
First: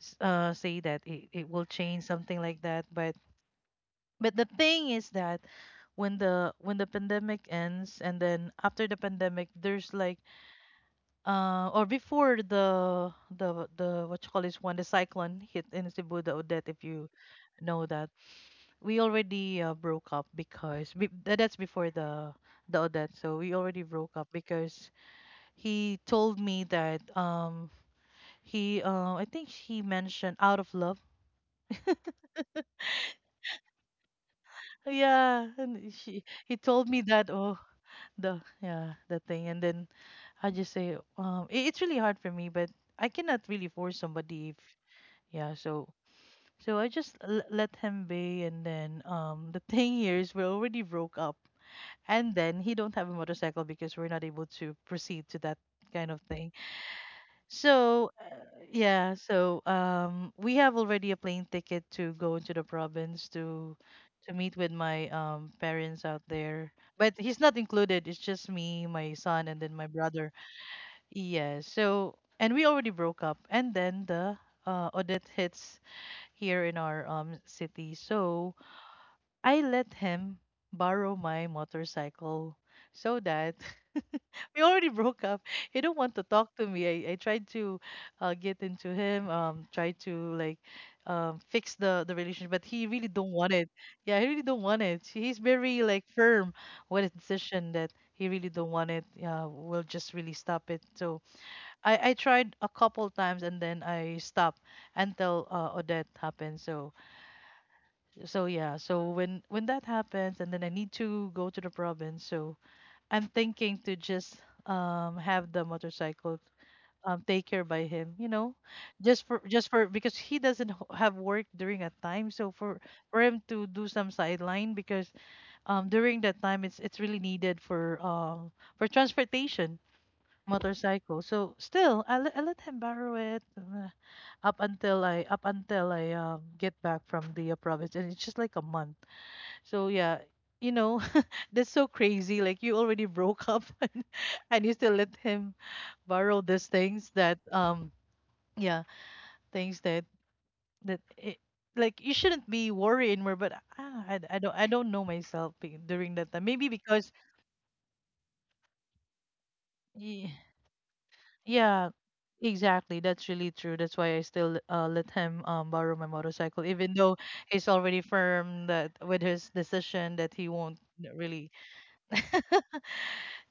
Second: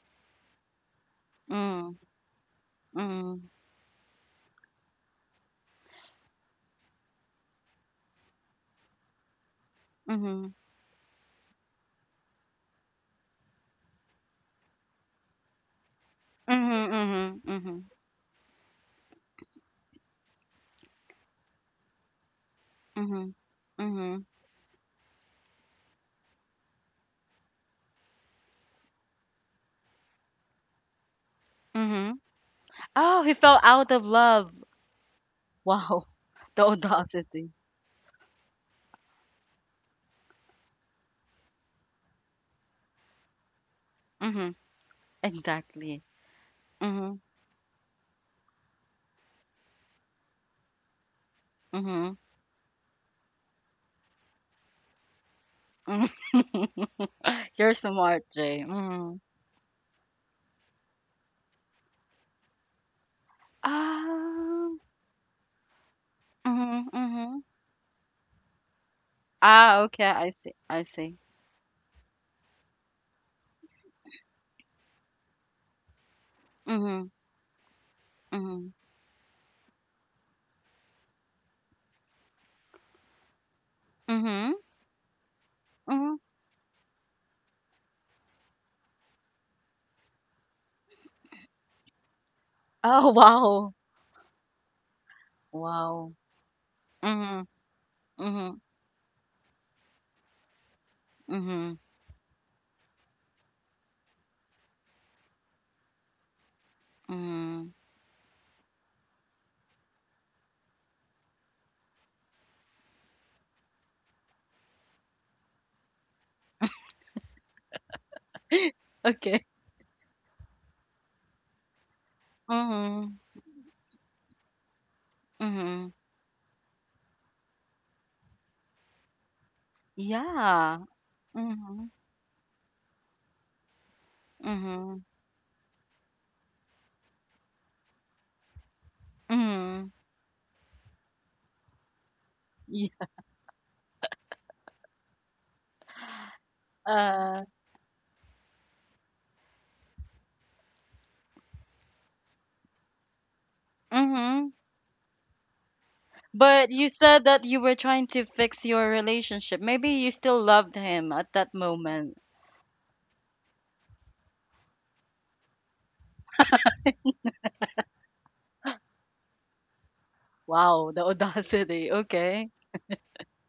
s- uh, say that it will
mm,
change, something like that,
mhm,
but the thing is that when the pandemic ends, and then after the pandemic there's like
mhm,
or before the what you call this one, the cyclone hit in Cebu, the Odette
mhm,
if you
mhm,
know
mhm,
that we already broke up because that's before the Odette.
mhm,
So we already broke
mhm,
up because he told me that he I think he mentioned out of love.
mhm. Oh, he fell out of love.
Yeah, and
Wow,
she he
the
told me that.
audacity.
Oh, the, yeah, the thing. And then I just say, it's really hard for me, but I cannot really force somebody
Mhm,
if. Yeah.
exactly.
So I just
Mhm,
let him be, and then the thing here is we already broke up,
mhm,
and then he don't have a motorcycle because we're not able to proceed to that
mhm.
kind of thing.
You're
So,
smart, Jay.
yeah,
Mhm.
so, we have already a plane ticket to go into the province to meet with
Ah,
my parents out there.
mhm,
But he's
mhm.
not included. It's just me, my son, and then
Ah,
my
okay. I
brother.
see. I see.
Yeah. So, and we already broke up, and then the audit hits here in our
Mhm,
city. So
mhm,
I let him borrow my motorcycle, so that
mhm,
we already broke up. He don't want
mhm.
to talk to me. I tried to get into him, try to like, fix the relationship, but he really
Oh,
don't want it.
wow,
Yeah, he really don't want it. He's very like
wow.
firm with his
Mhm.
decision that he really
Mhm.
don't want it. Yeah, we'll just really stop it. So
Mhm,
I tried a couple times and then I stopped until Odette happened. So
mhm.
yeah. So when that happens and then I need to go to the province. So I'm thinking to just have the motorcycle, take care by him, you know, just
Okay.
for because he doesn't have work during a time, so for
Mhm,
him to do some sideline, because
mhm.
during that time it's really needed for transportation
Yeah.
motorcycle. So
Mhm,
still I let him borrow it,
mhm,
up until I get back from the province, and it's just like a month. So
mhm.
yeah, you know, that's so crazy. Like you already broke up and you still let him borrow these things that
Yeah.
yeah, things that it, like you shouldn't be worried anymore, but ah,
Mhm.
I don't know myself during that time. Maybe
But you
because
said that you were trying to fix your relationship. Maybe you
y-
still loved him at that
yeah,
moment.
exactly. That's really true. That's why I still let him borrow my motorcycle, even though he's already firm that with his decision that he won't
Wow, the
really.
audacity. Okay.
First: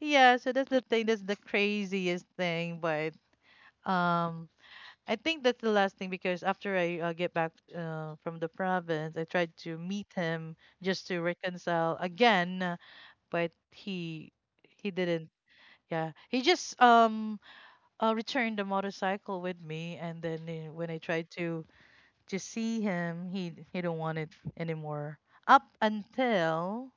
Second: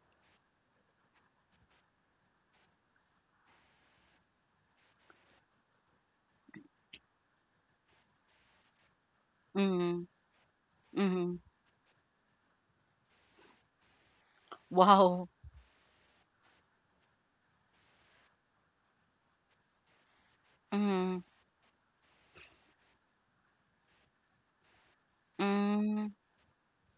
Yeah, so that's the thing. That's the craziest thing. But um, I think that's the last thing because after I get back from the province, I tried to
Mhm,
meet him just to
mhm.
reconcile again, but he
Wow.
didn't. Yeah, he just returned the motorcycle with me, and then when I
Mhm,
tried to see him, he don't want it anymore. Up
mm,
until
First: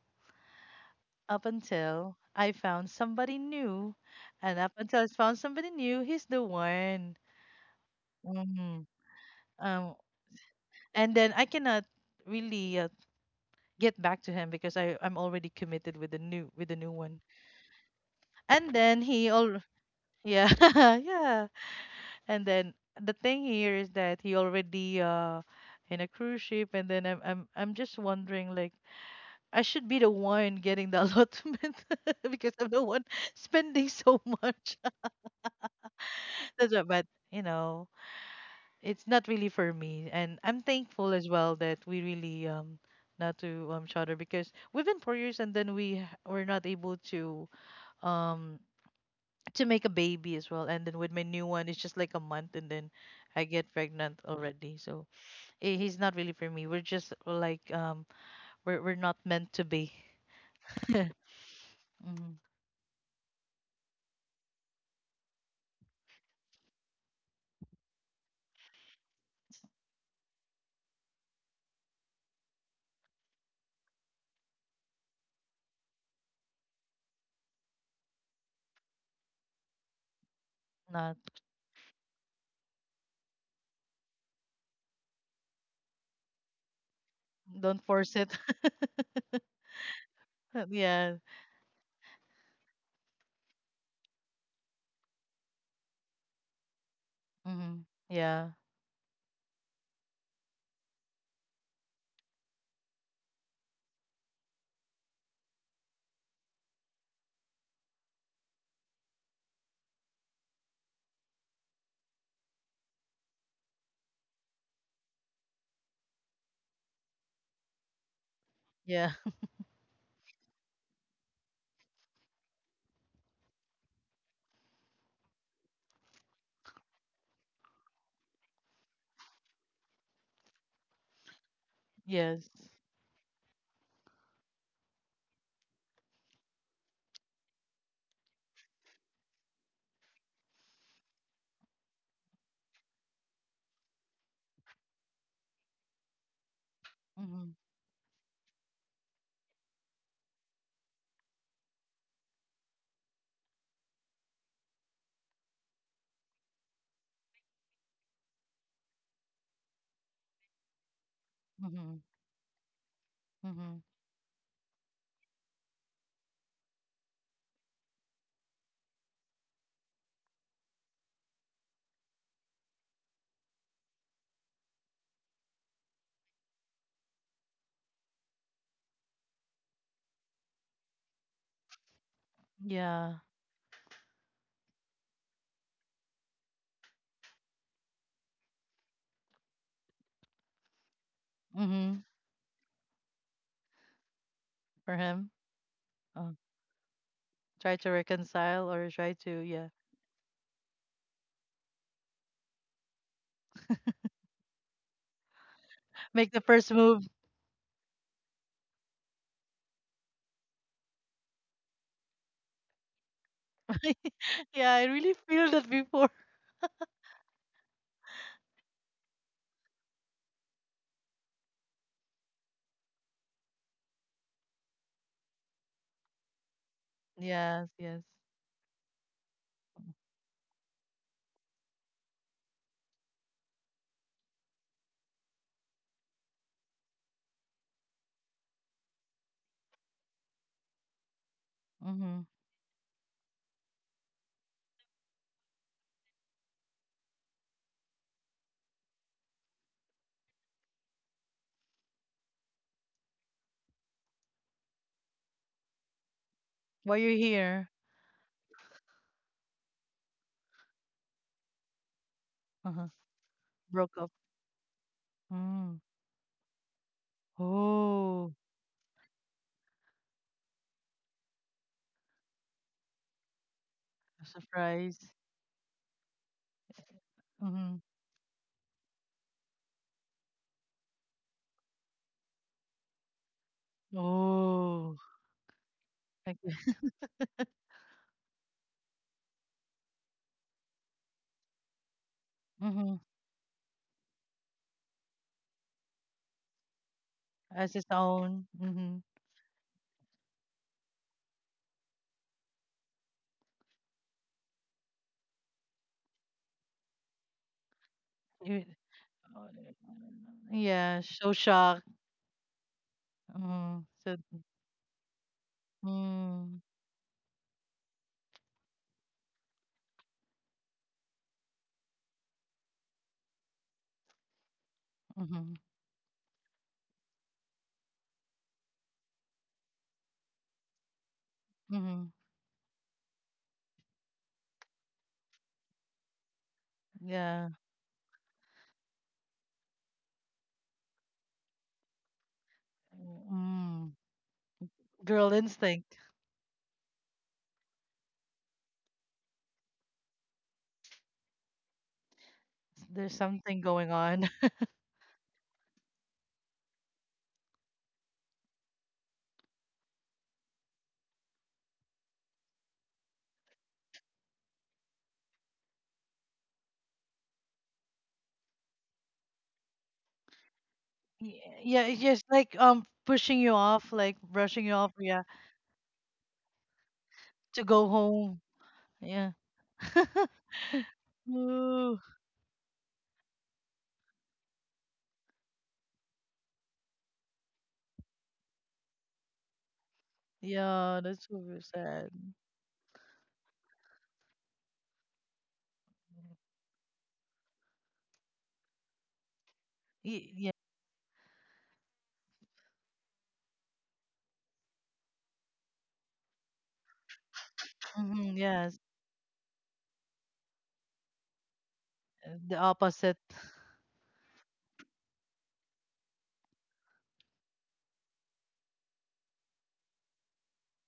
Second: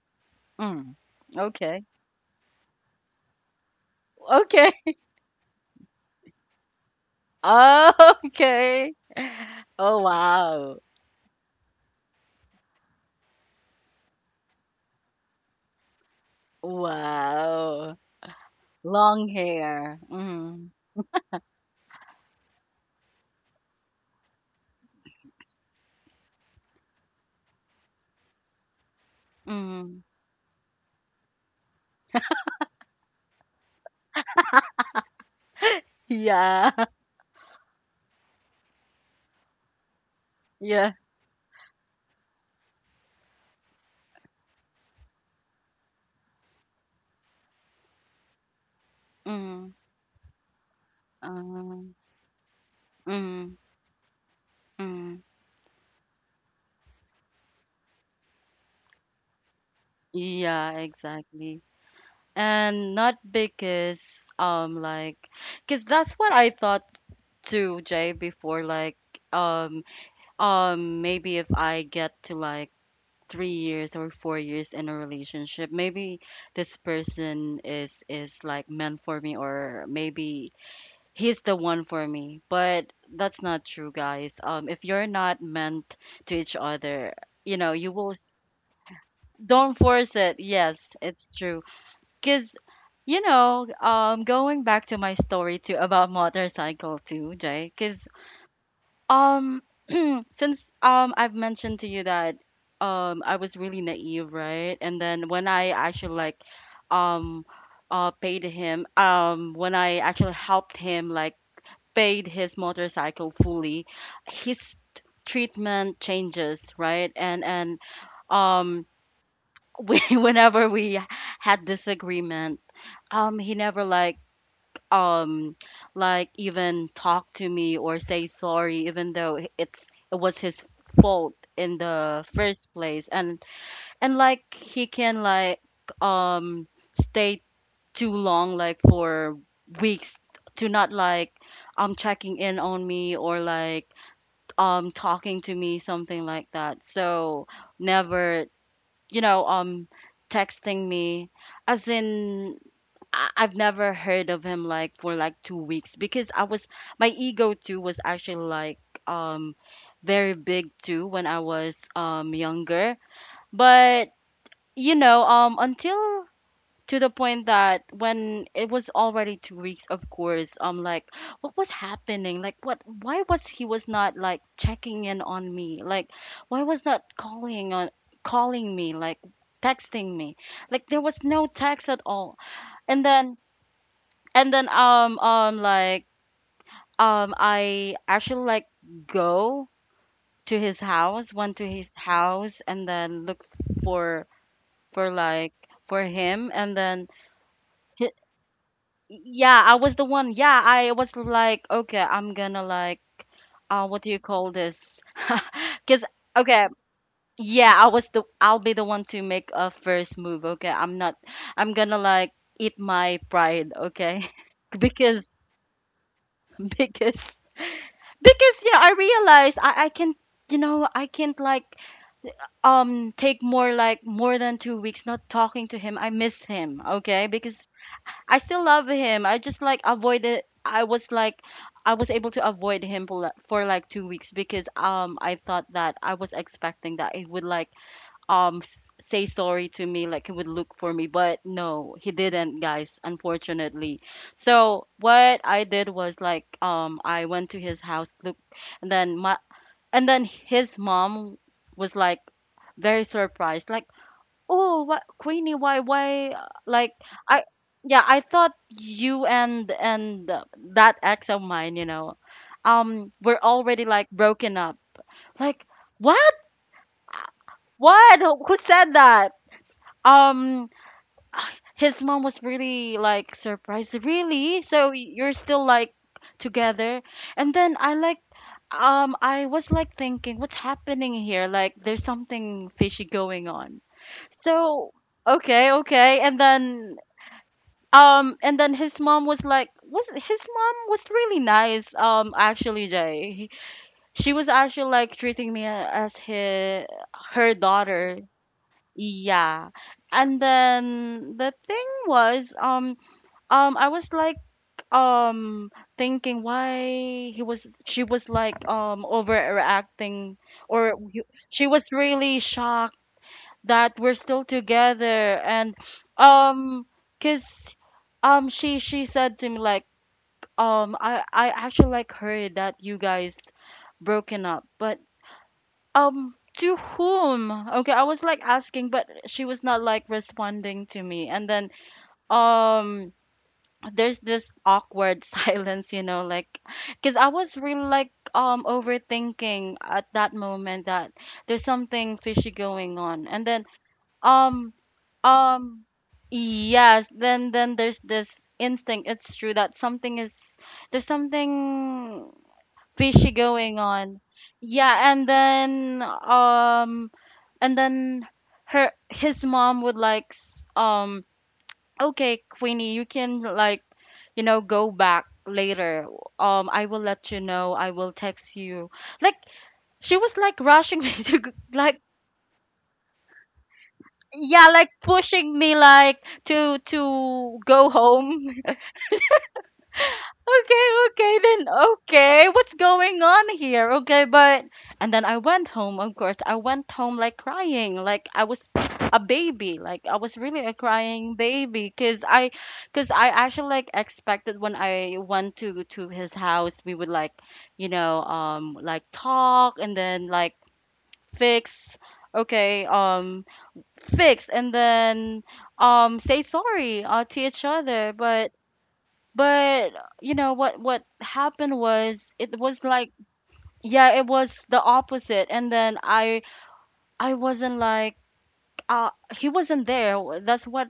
mm.
up
Okay.
until I found somebody new. And up
Okay.
until I found somebody new, he's the one. hmm
Okay.
Um,
Oh, wow.
and then I cannot really get back to him because I'm already committed with the new one.
Wow.
And then
Long
he all
hair.
yeah
Mhm.
yeah. And then the thing here is that he already in a cruise ship. And then I'm just wondering like I should be
Mhm.
the one getting the allotment because I'm the one spending so much.
Yeah.
But you know, it's not really for me. And I'm
Yeah.
thankful as well that we really not to shatter, because we've been 4 years and then were not able um to
Mhm.
make a baby as well. And then with my new one, it's
Um,
just like a month and then I
mhm.
get pregnant already. So
Mhm.
he's not really for me. We're just like, we're not meant to be.
Yeah, exactly.
hmm
And not because like cuz that's what I thought too, Jay, before like um maybe if I get to like 3 years or 4 years in a relationship, maybe this person is like meant for me, or maybe
Not
he's the one for me. But that's not true, guys. If you're not meant to each other,
don't
you will.
force it.
Don't force it. Yes,
yeah.
it's true. Cause going back to my story too about motorcycle too, Jay.
hmm
Cause
Yeah.
um, since I've mentioned to you that I was really naive, right? And then when I actually like um, paid him, when I actually helped him like paid his motorcycle fully, his treatment changes, right? And um
Yeah.
we, whenever we had disagreement, he never like um like even talk to me or say sorry even though it was his fault in the
yes.
first place, and like he can like um stay too long, like for weeks, to not like checking in on me or like talking to me, something like that. So
hmm
never, you know, um texting me, as in I've never heard of him like for like 2 weeks because I was my ego too was actually like um very big too when I was
hmm
younger.
Mm-hmm.
But until to the point that when it was already 2 weeks, of course, like what was happening, like what why was he was not like checking in on me, like why was not calling on calling me, like texting me, like there was no text at all. And
Yeah.
then and then um um like I actually like go to his house went to his
Mm-hmm.
house and then looked for
For
for
him.
like for
Uh,
him. And then
try to
he,
reconcile or try to,
yeah,
yeah,
I was the one. Yeah, I was like, okay, I'm gonna like, what do you call this? Because
make the
okay,
first move.
yeah, I'll be the one to make a first move. Okay, I'm not, I'm gonna like eat my pride. Okay.
Yeah, I really
because
feel that before.
because because you know, I realized I can't like take more, like more than 2 weeks not talking to him. I miss him, okay? Because
Yes, yes.
I still love him. I just like avoided. I was like, I was able to avoid him for, for like 2 weeks, because I thought that I was expecting that he would like say sorry to me, like he would look for me, but no, he
Mm-hmm.
didn't, guys. Unfortunately, so what I did was like I went to his house, look, and then his mom was like very surprised, like, oh, what, Queenie? Why? Why? Like
Why you're
I,
here?
yeah, I thought you and that ex of mine, you know,
Uh-huh.
were already
Broke
like
up.
broken up. Like
Mm.
what? Uh, What?
Oh,
Who said that? Um, his mom was really like surprised,
a
really. So
surprise.
you're still like together. And then
Mm-hmm.
I was like thinking, what's happening here? Like there's something fishy going on. So
Oh,
okay, okay. And
like
then his mom was really nice, actually,
mm-hmm.
Jay. She was actually like treating me as her
As his
daughter.
own. Mm-hmm.
Yeah. And then the thing was, I was like um thinking why he was she was like
You,
overreacting or
yeah, so
she was
shocked.
really shocked
Mm-hmm.
that we're
So,
still together. And
hmm
um, cause, she said to me like, I actually like heard that you guys broken up. But
Mm-hmm.
to whom? Okay, I was like asking, but she was not like responding to me. And then
Mm-hmm.
um there's this awkward silence, you know, like because I
Yeah.
was really like overthinking at that moment that there's something fishy going on. And then
Mm,
um
girl
um
instinct.
yes, then there's this instinct. It's true that something is, there's something
There's
fishy
something
going
going
on.
on.
Yeah. And then and then her his mom would like okay, Queenie, you can like, you know, go back later. I will let you know. I will text you. Like she was like rushing me to
Yeah,
like,
it's just like pushing you off, like
yeah,
brushing you
like
off, yeah,
pushing me like to
to
go
go home.
home.
Yeah.
Okay, okay, then
Ooh,
okay, what's going on here? Okay. But and then I went home, of course. I went home like crying, like I was a baby, like I was really a
yeah, that's
crying
super
baby,
sad.
cause I actually like expected when I went to his house, we would like, you know, like talk and then like
Yeah,
fix. Okay, fix. And then say sorry to each other.
mhm,
but
yes,
but you know what happened was, it
the
was like,
opposite.
yeah, it was the opposite. And then I wasn't like uh he wasn't there. That's what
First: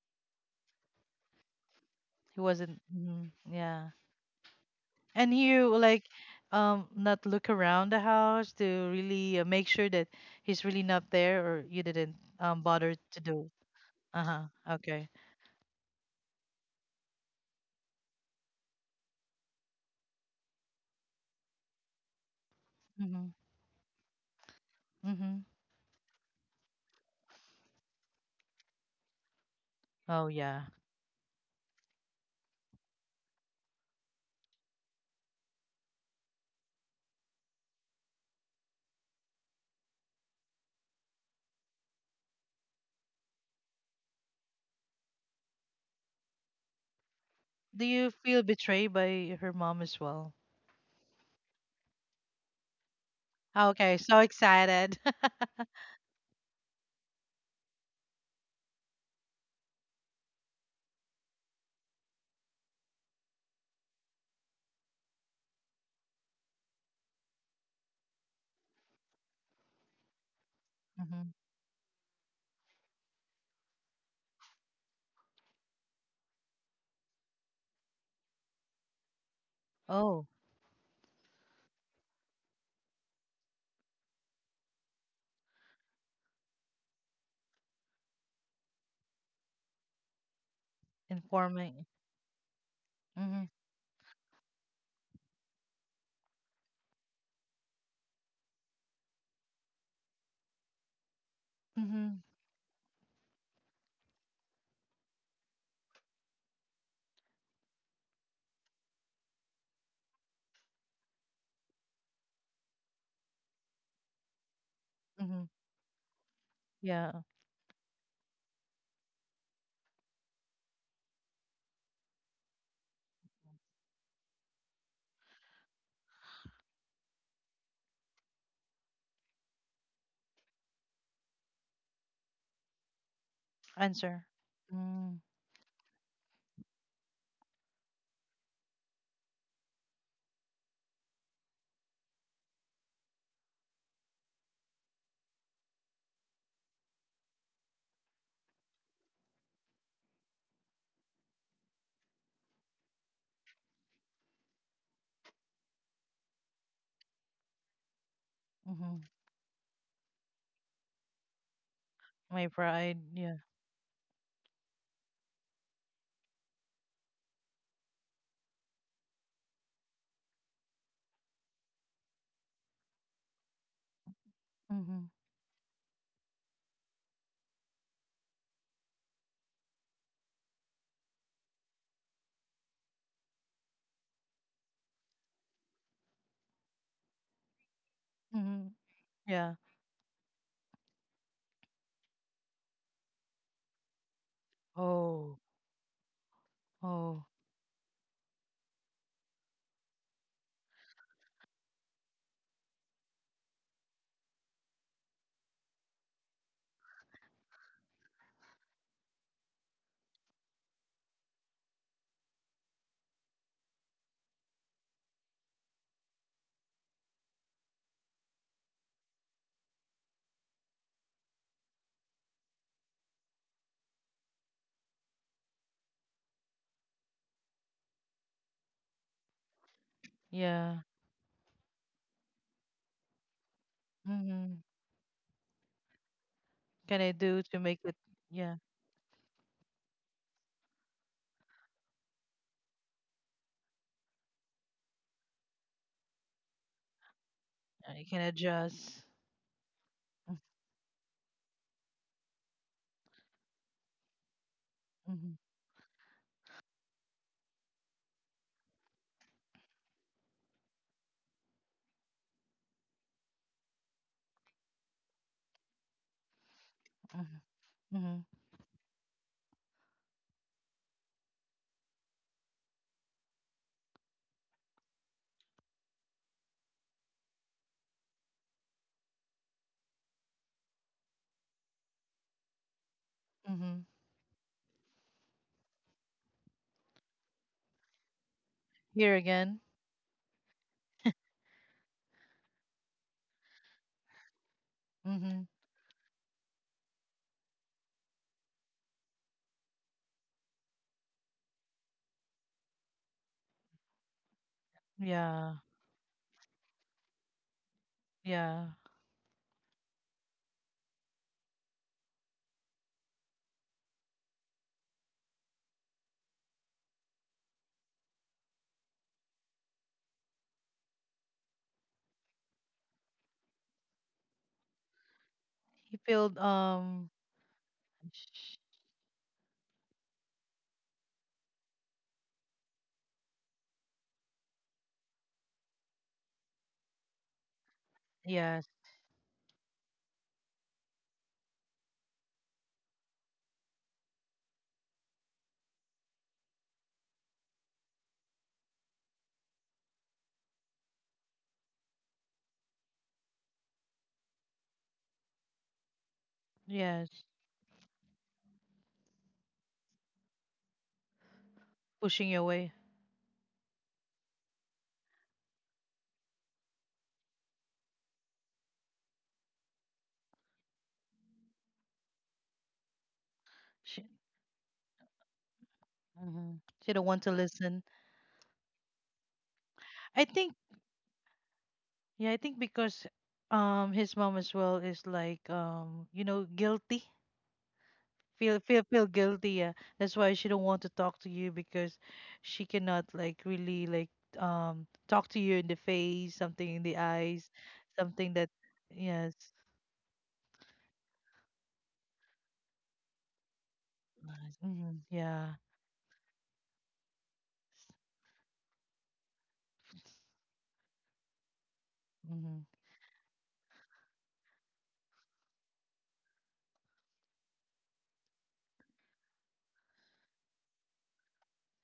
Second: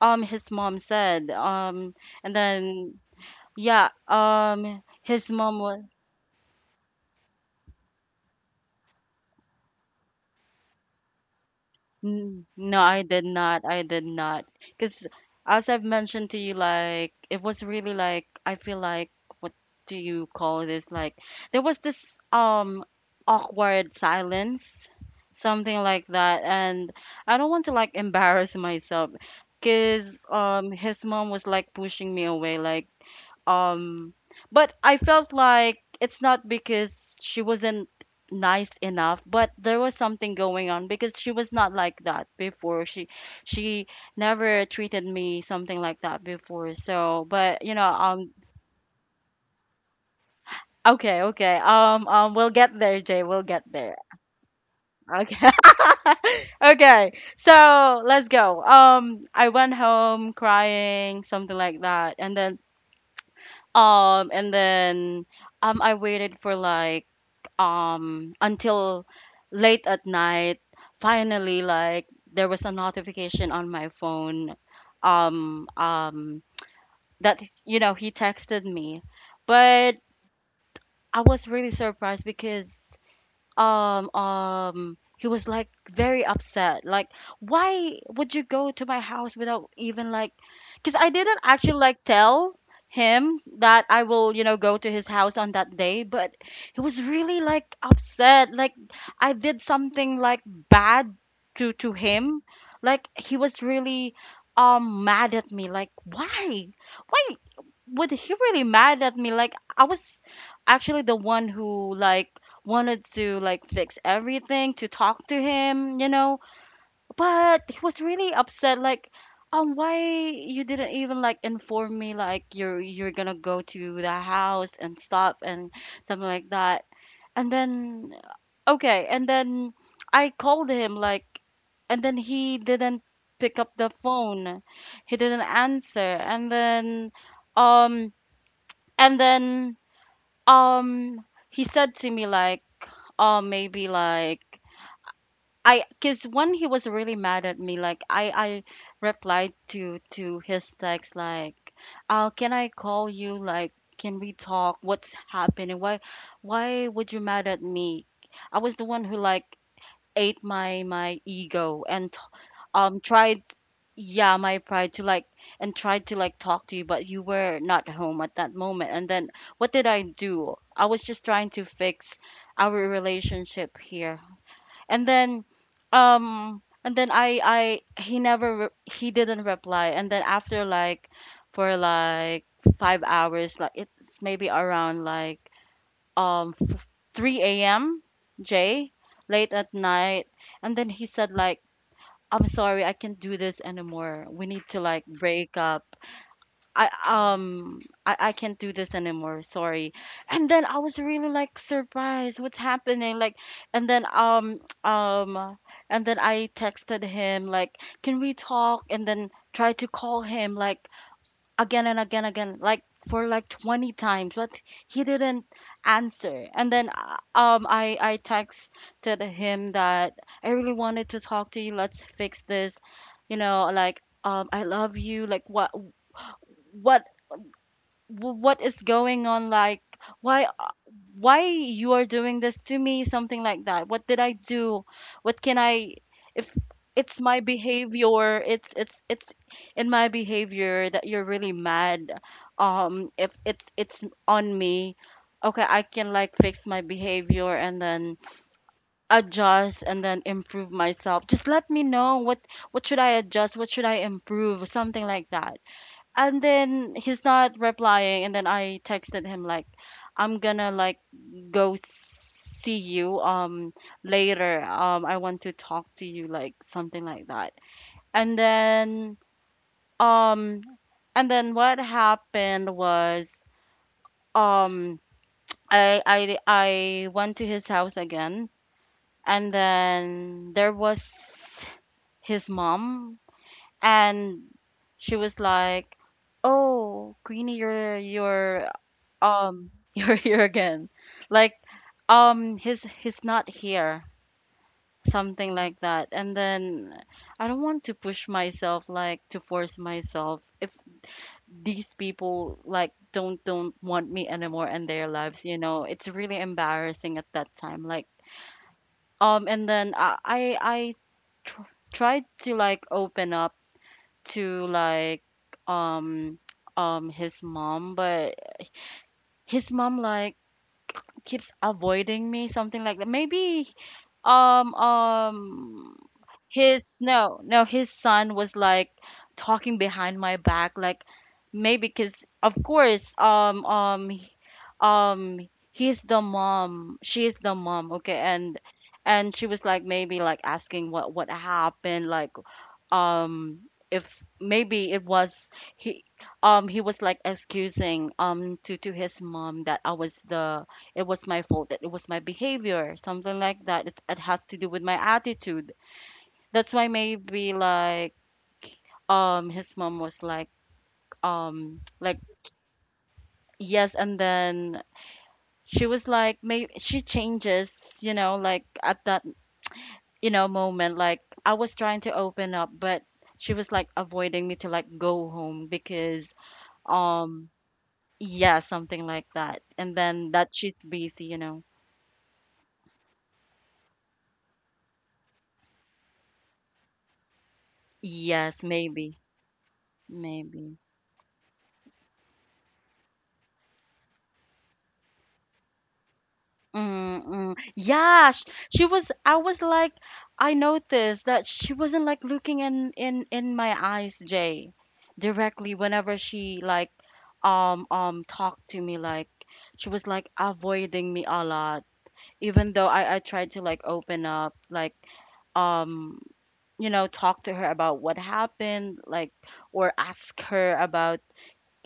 his mom said. Um, and
He wasn't.
then
Mhm,
yeah,
yeah,
his
and
mom
he
was,
like not look around the house to really make sure that he's really not there, or you didn't
N- no,
bother
I
to
did
do.
not. I did
Uh huh.
not. Because
Okay.
as I've mentioned to you, like it was really like I feel like what do you call this? Like there was this
Mm-hmm.
awkward silence,
Mm-hmm.
something like that. And I don't want to like embarrass myself because
Oh yeah.
his mom was like pushing me away, like um but I felt like it's not because she wasn't nice enough, but there was something going on because she was not like that before. She she never treated me something like that before. So but you know,
Do you feel betrayed by her mom as well?
okay, okay, we'll get there, Jay, we'll get
Oh,
there.
okay, so excited.
Okay. Okay. So let's go. I went home crying, something like that. And then um, and then I waited for like until late at night.
hmm
Finally, like there was a notification on my phone. Um, um, that you know he texted me. But
Oh,
I was really surprised because he was like very upset, like why would you go to my house without even like, because I didn't actually
informing.
like tell him
Mm-hmm.
that I will, you know, go to his house on that day. But he was really like upset, like I did something like bad to
Mm-hmm.
him, like he was really mad at me, like why why would he really mad at me, like I was actually the one who like wanted to like fix everything, to talk to
Mm-hmm.
him, you know.
Yeah.
But he was really upset, like why you didn't even like inform me, like you're gonna go to the house and stuff and something like that. And then okay, and then I called him like, and then he didn't pick up the
Answer.
phone, he
Mm-hmm.
didn't answer. And then um and then he said to me like, oh, maybe like I, because when he was really mad at me, like I replied to his text like, can I call you? Like, can we talk? What's happening? Why would you mad at me? I was the one
Mm-hmm.
who like ate my ego and
My pride. Yeah.
tried, yeah, my pride to like, and tried to like talk to you, but you were not home at that moment. And then what did I do? I was just trying to fix our relationship here. And
Mm-hmm.
then and then I he never re- he didn't reply. And then after like for like 5 hours, like it's maybe around like um f- 3 a.m.,
Mm-hmm.
Jay, late
Yeah.
at night. And then he said like, I'm sorry, I can't do this anymore, we need to like
Oh.
break up. I
Oh.
um I can't do this anymore, sorry. And then I was really like surprised, what's happening? Like, and then um and then I texted him like, can we talk? And then try to call him like again and again, like for like 20 times, but he didn't answer. And then I texted him that I really wanted to talk to you. Let's fix this. You know, like I love you. Like what what what is going on, like why
Yeah.
you are doing this to me, something like that. What did I
Mm-hmm.
do? What can I, if
Can I
it's my
do to make it?
behavior,
Yeah.
it's in my behavior that you're really mad, if it's on me, okay, I can like fix my behavior and
I
then
can adjust.
adjust and then
Mm-hmm.
improve myself. Just let me know what should I adjust, what should I improve, something like
Mm-hmm.
that. And then he's not replying. And then I texted him like, I'm gonna like go see you, later, I want to talk to you, like something like that.
Mm-hmm. Mm-hmm.
And then um what happened was, um I went to his house again. And then there was his mom,
Mm-hmm.
and she was like, oh Queenie, your."
Here again.
um you're here again, like he's not here,
Mm-hmm.
something like that. And then I don't want to push myself, like to force myself, if these people like don't want me anymore in their lives.
Yeah.
You know, it's really embarrassing at that time, like
Yeah.
and then I tried to like open up to like um his mom. But his mom like keeps avoiding me, something like that. Maybe um um
He felt
his no, no, his son was
sh-
like talking behind my back. Like, maybe because of course um he's the mom, she is the mom, okay, and
yes,
and she was like maybe like asking what happened, like, um if maybe it was he, he was like excusing to his mom that I was the, it was my fault, that it was my behavior, something like that. It has to do with my attitude. That's why
yes,
maybe like his mom was like
pushing you away.
yes, and then she was like maybe she changes, you know, like at that, you know, moment, like I was trying to open up, but she was like
She
avoiding me to like go home because
hmm she don't want to
Um,
listen.
yeah, something like that. And
I
then that
think
she's busy, you know.
yeah, I think because his mom as well is like guilty.
Yes,
Feel
maybe,
guilty, yeah. That's why she don't
maybe.
want to talk to you because she cannot like really like talk to you in the face, something in the eyes,
Mm-mm. Yeah,
something
sh
that.
she was.
Yes.
I was like, I noticed that she wasn't like looking in my eyes, Jay,
Mm-hmm. Yeah.
directly whenever she like talked to me. Like, she was like avoiding me a lot,
Mm-hmm.
even though I tried to like open up, like, um you know, talk to her about what happened, like, or ask her about,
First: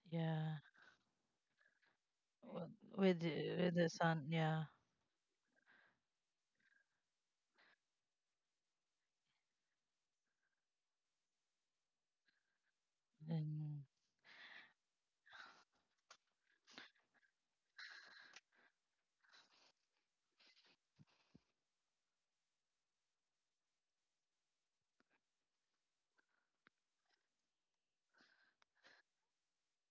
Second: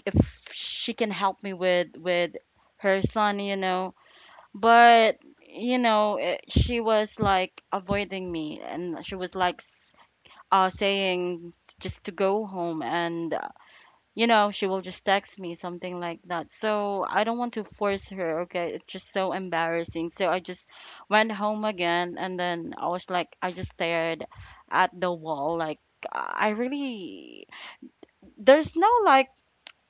if
Yeah.
she can help me with
w-
her
with
son, you
with the
know.
sun, yeah.
But you know, eh, she was like avoiding me and she was like saying just to go home, and
And
you know, she will just text me, something like that. So I don't want to force her, okay? It's just so embarrassing. So I just went home again, and then I was like, I just stared at the wall. Like, I really, there's no like,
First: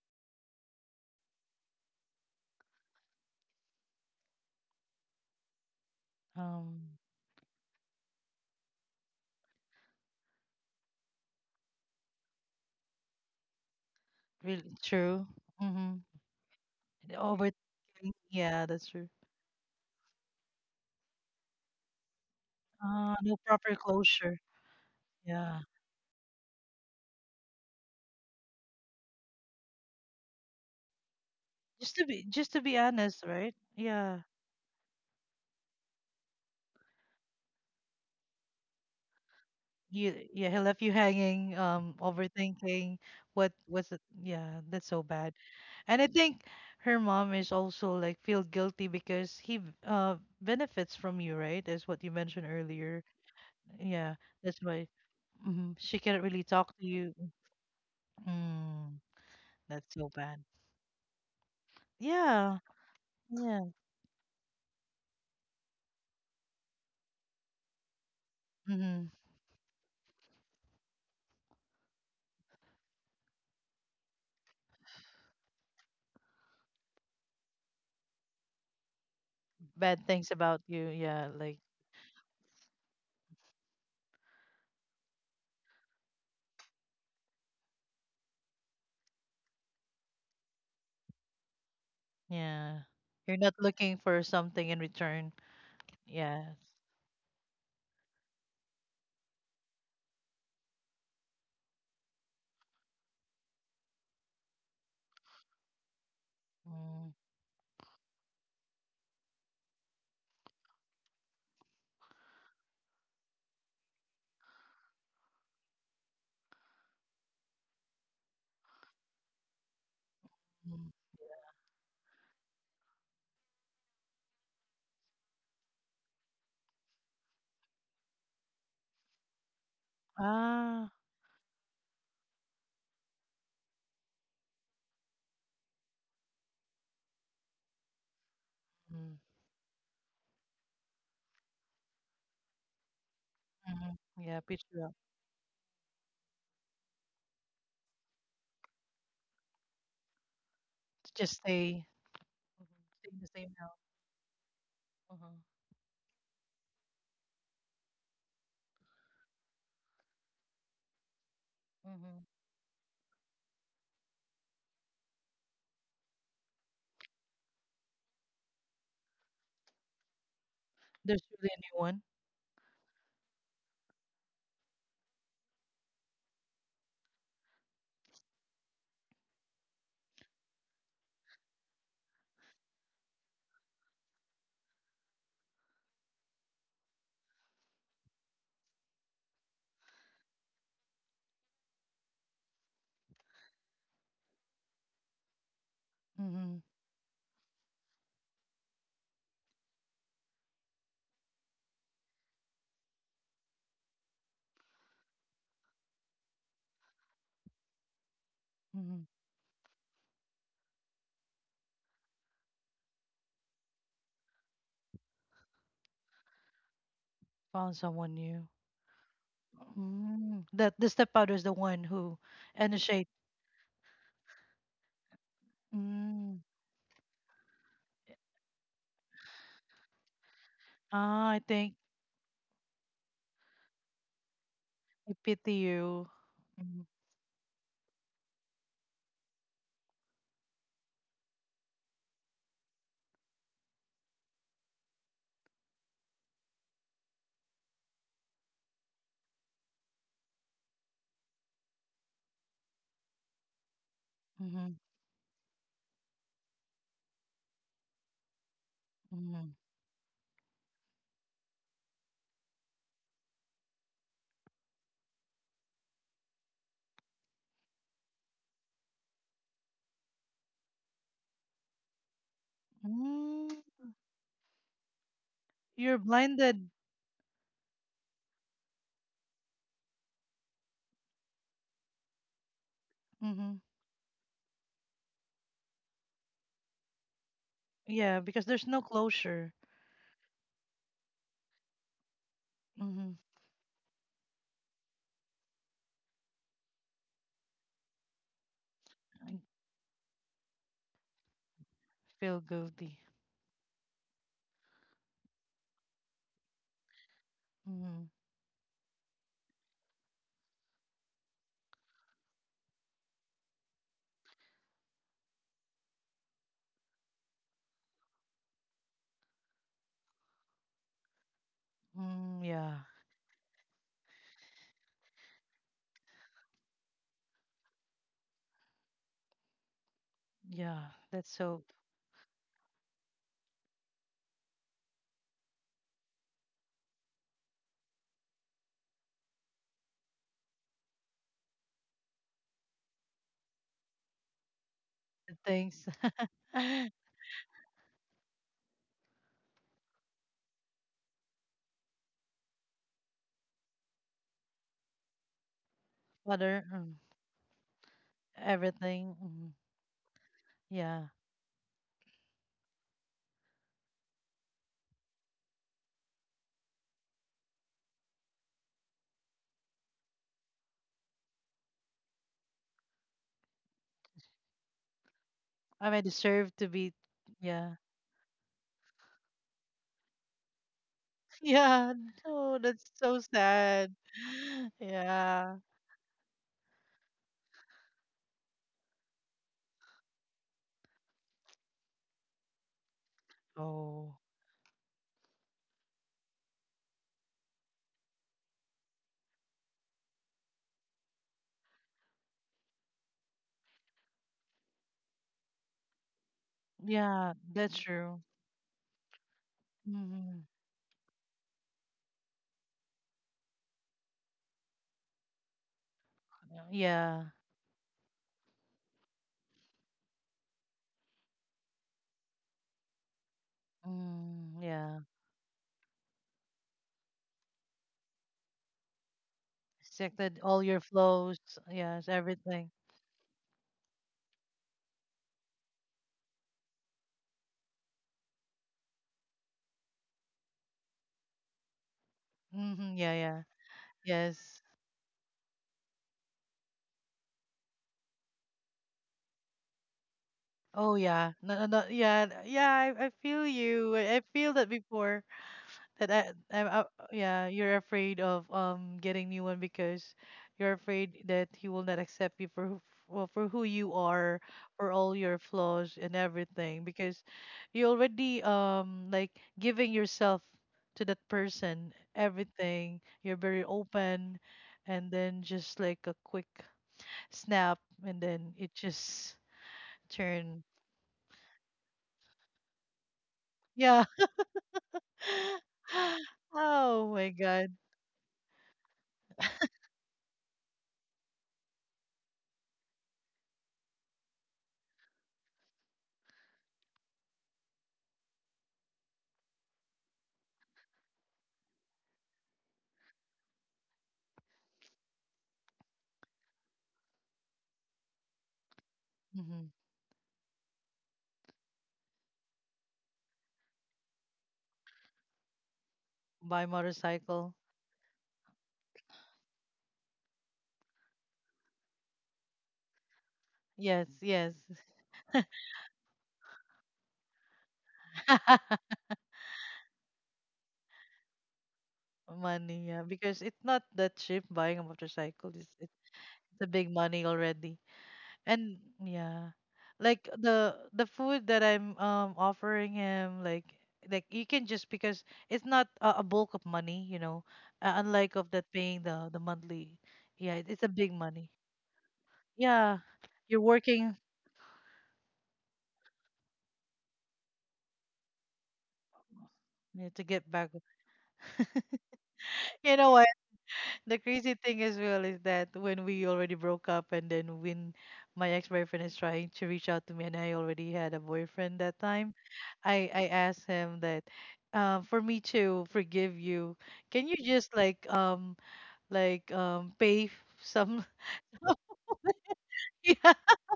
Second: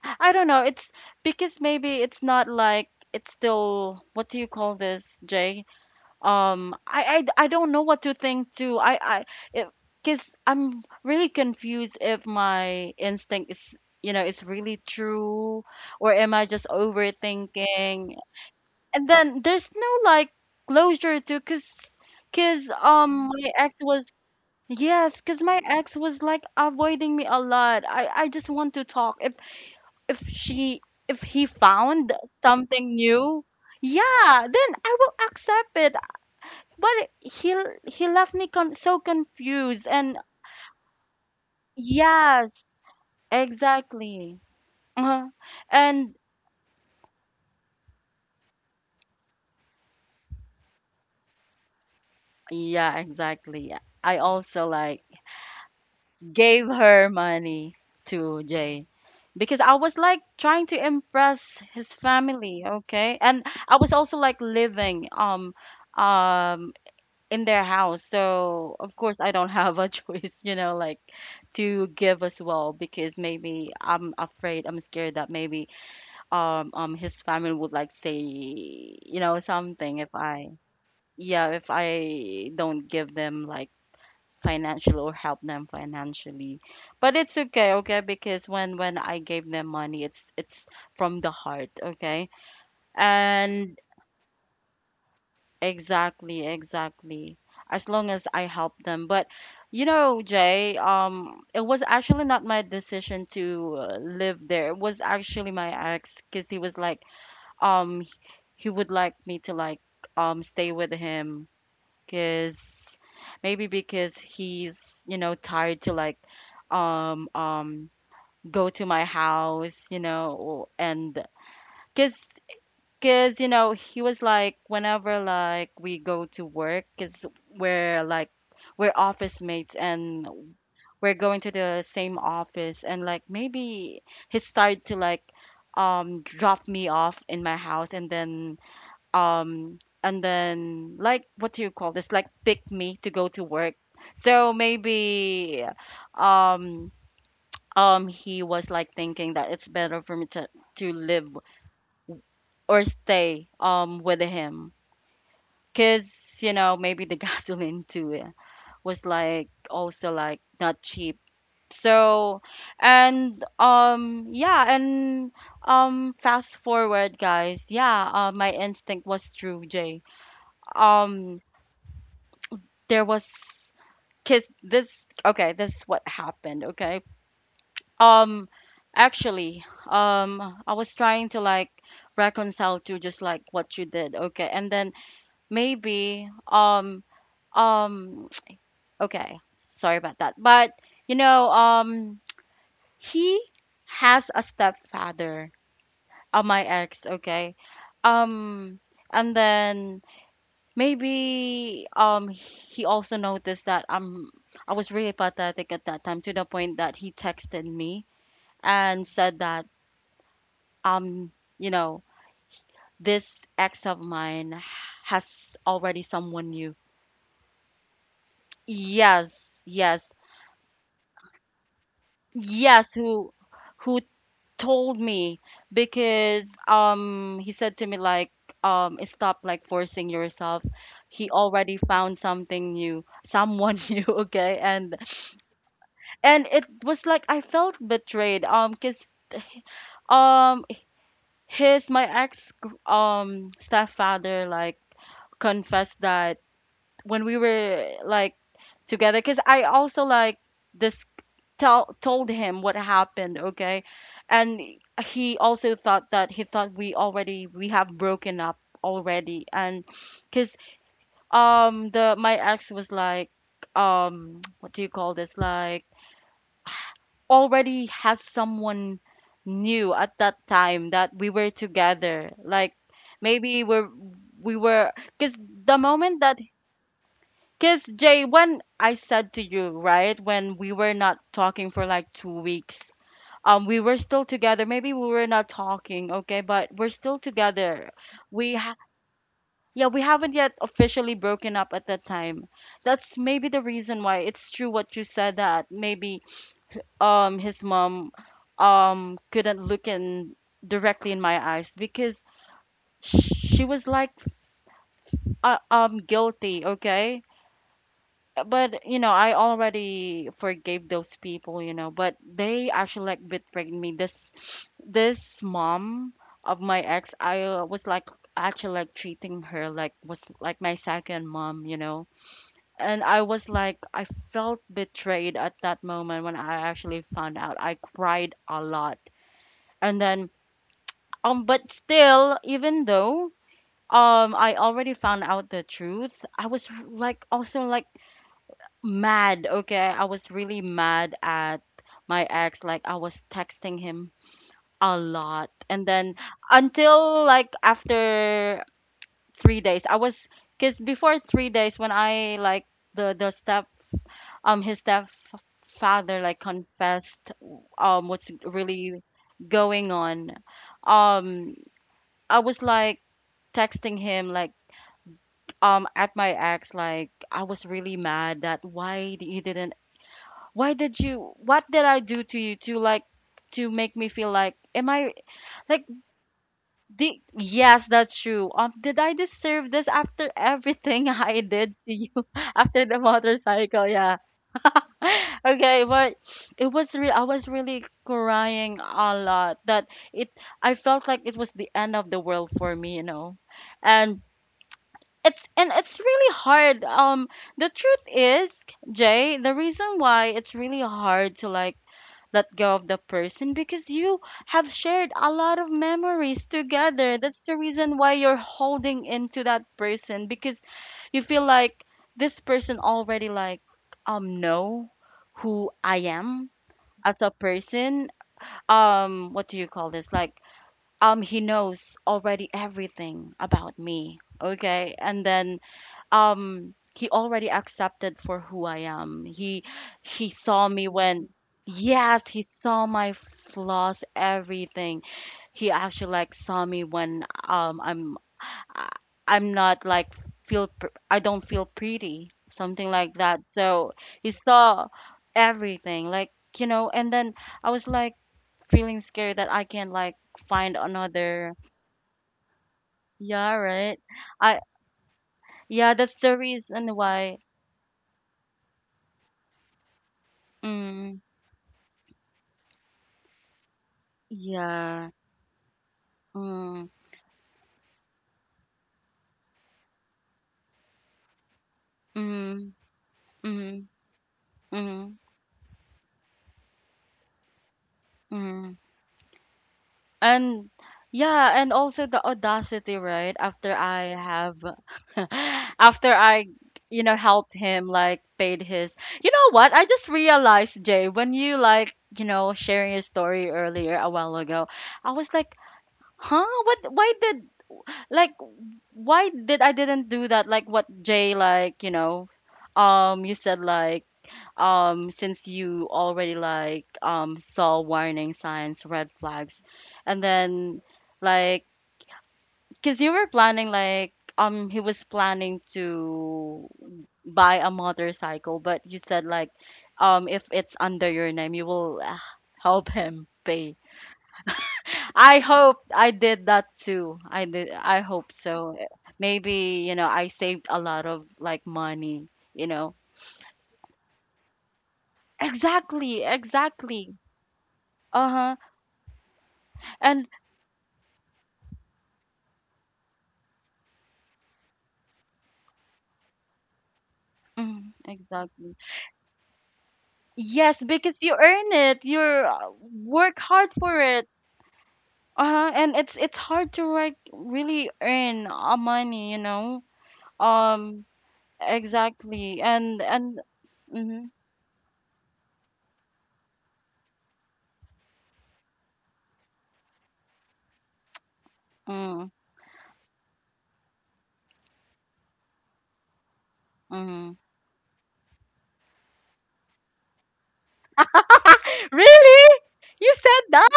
I don't know. It's because maybe it's not like, it's still, what do you call this, Jay?
um
I don't know what to think too I Because I'm really confused if my instinct is, you know, is
really
really
true.
true,
Mm-hmm.
or am I just
over
overthinking.
Yeah, that's
And
true.
then there's no like closure to, because
No
my
proper
ex was.
closure.
Yes, because my
Yeah,
ex was like avoiding me a lot. I just want to talk, if she if he
just to
found
be just to be
something
honest,
new.
right? Yeah.
Yeah, then I will accept it, but he he left me, con so confused,
you
and
Yeah, he left you hanging,
yes,
overthinking. What was it?
exactly.
Yeah, that's so
Uh-huh.
bad. And I
And
think her mom is also like feel guilty because he benefits from you, right, as what you mentioned
yeah,
earlier.
exactly.
Yeah,
I
that's
also
why.
like
Mhm. She cannot really
gave
talk to
her
you.
money to Jay,
Mm,
because I
that's
was
so
like
bad.
trying to impress his
Yeah,
family, okay? And
yeah.
I was also like living um in their house. So, of
Hmm.
course, I don't have a choice, you know, like, to give as well, because maybe I'm afraid, I'm scared that maybe his family would like say, you know, something
Bad
if
things
I,
about you. Yeah,
yeah,
like,
if I don't give them like financial or help them financially. But it's okay, okay, because when I gave them money, it's from the heart, okay.
yeah. You're not
And
looking for something in return. Yes.
exactly, exactly. As long as I help them. But you know, Jay, it was actually not my decision to, live there. It was actually my ex, because he was like,
Mm.
um he would like me to like stay with him, because maybe because he's, you know, tired to like um um go to my house, you know,
Mm.
and because, you know, he was like, whenever like we go to work, because we're like, we're office mates, and
Ah.
we're going to the same office, and like maybe he started to like drop me off in my house, and then
Mm-hmm.
like, what do you call this, like, pick me to go to work.
Mm-hmm, yeah,
So
pitch you up.
maybe um he was like thinking that it's better for me to live,
Just stay. Mhm.
or
Stay in the
stay
same house.
with him,
Uh-huh.
because you know, maybe the gasoline too, yeah, was like also like not cheap.
Hmm.
So, and yeah, and fast forward, guys, yeah, my instinct was true, Jay.
There's
um
really a new one.
there was, because this, okay, this is what happened, okay. um Actually, I was trying to like reconcile to just like what you did, okay, and then maybe um okay, sorry about that, but you know, he has a stepfather,
Mm-hmm.
my ex, okay. um and then, maybe he also noticed that I was really pathetic at that time, to the point that he texted me and
Mm-hmm.
said that um you know, this ex of mine has already someone new.
Found someone new.
Yes, yes.
Mm. That the stepfather is the one who, and the.
Yes, who told me,
Mm.
because he said to me like, stop like forcing yourself, he
Ah, I
already
think
found something new, someone new, okay. and
I pity you.
and it
Mm-hmm.
was like I felt betrayed, because um his, my ex stepfather like confessed that when we were like together, because I also like this tell told him what happened, okay. And
Mm-hmm.
he also thought that he thought we already we have broken up already.
Mm-hmm.
And because the my ex was like what do you call this, like, already has someone new at that time that we were together. Like,
Mm.
maybe we were, because the
You're
moment that,
blinded.
because, Jay, when I said to you, right, when we were not talking for like 2 weeks,
Mm-hmm.
we were still together. Maybe we were not talking, okay, but we're still together.
Yeah, because
We
there's
ha-
no closure.
yeah, we haven't yet officially broken up at that time.
Mm-hmm.
That's maybe the reason why it's true what you said, that maybe his mom
I
couldn't look in directly in my eyes, because
feel guilty.
she was like, guilty, okay.
Mm-hmm.
But you know, I already forgave those people, you know, but they actually like betrayed me. This mom of my ex, I, was like actually like treating her like, was like my second mom, you know.
Mm, yeah,
And I was like, I felt betrayed at that moment when I actually found out. I cried a lot, and then,
yeah. That's
um,
so.
but still, even though I already found out the truth, I was like also like mad, okay? I was really mad at my ex, like I was texting him a lot.
Thanks,
And then, until like after 3 days, I was, because before 3 days, when I like the step his stepfather like
Father. Mm,
confessed what's really
everything. Mm-hmm.
going on.
Yeah.
Um I was like texting him, like, at my ex, like I was really mad that, why you didn't, why did you, what did I do to you to like, to make me feel like am I like
I may deserve to be.
the
Yeah.
yes, that's true, did I deserve this after everything I did
Yeah.
to you?
No,
After
that's
the
so
motorcycle,
sad.
yeah.
Yeah.
Okay, but it was real, I was really crying a lot, that it I felt like it was the end of the world for me, you know.
Oh.
And it's and it's really hard, the truth is, Jay, the reason why it's really hard to like let go of the person, because you have shared a lot of memories together.
Yeah,
That's the
that's
reason why
true.
you're holding into that person,
Mm,
because you feel like this person already like know who I am as
yeah.
a person, what do you call this, like, he knows already everything about me,
Mm,
okay,
yeah.
and then he already accepted for who I am. He
Affected all
saw
your
me when,
flows. Yes,
yes, he
everything.
saw my flaws, everything. He actually like saw me when I'm, I- I'm not like feel I don't feel pretty, something
Mm-hmm, yeah,
like that.
yeah.
So he
Yes.
saw everything, like, you know, and then I was like feeling scared that I can like find
Oh, yeah.
another,
No, no, no, yeah, yeah. I feel
yeah,
you.
right?
I feel
I
that before.
Yeah,
That
that's
I,
the
I'm
reason why.
Yeah, you're afraid of getting new one, because you're
Mm,
afraid that he will not accept you for who, well, for who you are, for
yeah.
all your flaws and everything,
Mm.
because you already like giving yourself to that person,
Mm.
everything. You're very
Mm.
open. And
Mm.
then just like a quick snap and then it
Mm.
just turn.
And yeah, and also the audacity, right? After
Yeah.
I have, after I, you
Oh
know,
my
helped
god.
him like paid his. You know what? I just realized, Jay, when you like, you know, sharing your story earlier a while ago, I was like, huh? What? Why did? Like, why did I didn't do that, like, what, Jay, like, you know, you said like, since you already like saw warning signs, red flags,
Hmm.
and then like, because you were planning like, he was planning
By
to
motorcycle.
buy a motorcycle, but you said like, if it's under your name, you will, help him pay.
Yes, yes.
I hope I did that too. I did. I hope so. Maybe, you know, I saved a lot of like money, you
Money,
know.
yeah, because it's not that cheap buying a motorcycle. It's
Exactly,
a big
exactly.
money already.
Uh-huh.
And yeah. Like
And
the food that I'm offering him, like you can just, because it's not a bulk of money,
mm,
unlike of that
exactly.
paying the monthly. Yeah, it,
Yes,
it's a big
because you
money.
earn it. You're,
Yeah.
work
You're
hard for
working,
it. Uh-huh. And it's hard to like really earn, money, you know.
yeah, to get back.
Um, exactly.
You
And
know what?
and
The
mm-hmm.
crazy thing as well is that when we already broke up and then when my ex-boyfriend is trying to reach out to me and I already had a boyfriend that
Mm,
time, I asked him that, for me to forgive you, can
mm.
you just like like um pay f- some.
Really? You
Yeah,
said that?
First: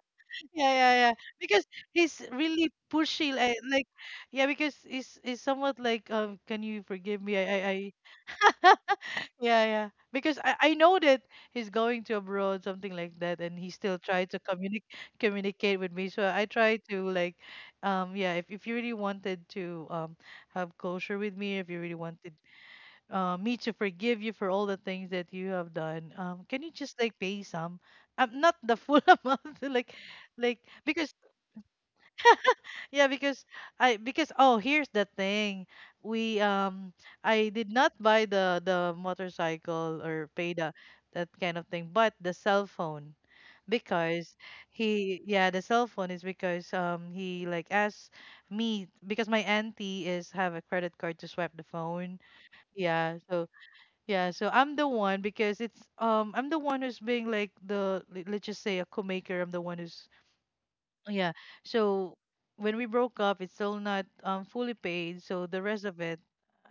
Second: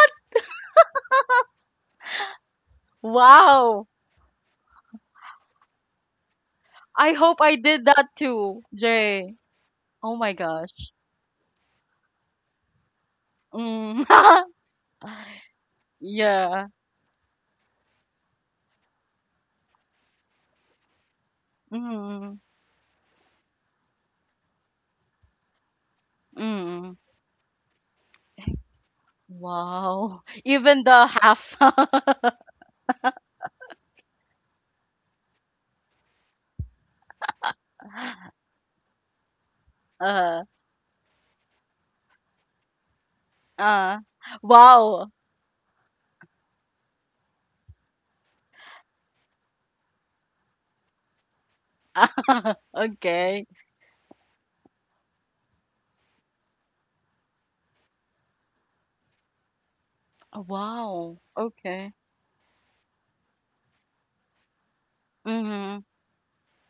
yeah, yeah, yeah, because he's really pushy,
Wow.
yeah, because he's somewhat like, can you
I
forgive me?
hope I
I
did that too, Jay.
Yeah, yeah.
Oh my
Because I
gosh.
know that he's going to abroad, something like that, and he still
Mm.
tried to communicate with me. So I
Yeah.
try to like, yeah, if you really wanted to have closure with me, if you really wanted
Mm.
me to forgive you for all the things that you have done, can you
Mm.
just like pay some, not the full amount, like,
Wow.
like
Even the
because,
half.
yeah, because I because oh, here's the thing. We I did not buy the motorcycle or
uh,
pay the that kind of thing, but the cell phone.
uh.
Because
Wow.
he Yeah, the cell phone is because he like asked me because my auntie is have a credit card to swipe the phone. Yeah,
Okay.
so yeah, so I'm the one because it's I'm the one who's being like let's just say a co-maker. I'm the one who's.
Wow.
Yeah.
Okay.
So when we broke up, it's still not fully paid. So the
Mm-hmm.
rest of it,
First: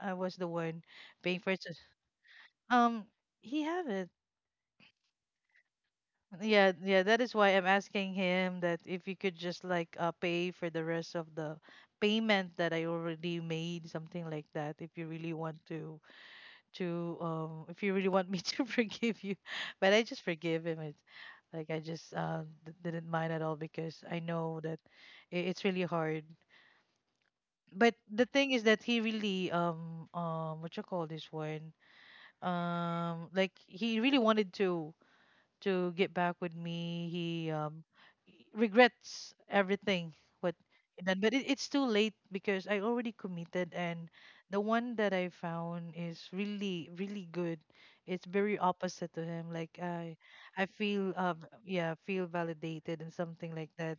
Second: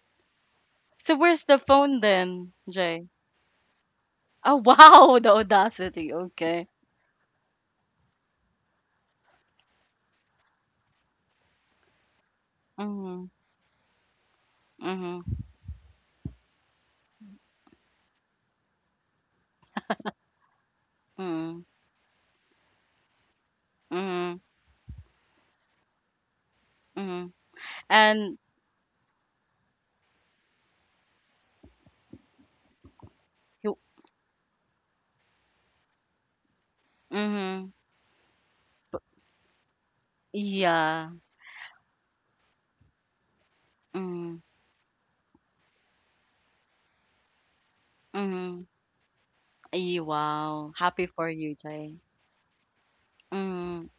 I was the one
So
paying
where's
for
the
it. So,
phone then,
Um,
Jay?
he have it.
Oh wow, the audacity. Okay.
Yeah, yeah. That is why I'm asking him that if you could just like, pay for the rest of the payment that I
Mm-hmm.
already made, something like that. If you
Mm-hmm.
really want to If you really want me to forgive you. But I just forgive him. It's
Mm-hmm.
like I just didn't mind at all, because I
Mm-hmm.
know that it's really hard,
Mm-hmm.
but the
And
thing is that he really what you call this one, like
you.
he really wanted to get back with me. He
Mm-hmm.
regrets everything what he
Yeah.
done, but it's too late because I already committed, and
Mm,
the one that I found is really really good. It's very
mhm.
opposite to him, like
Ay,
I
wow. Happy
feel,
for you,
yeah,
Jay.
feel validated and something like
Mm,
that.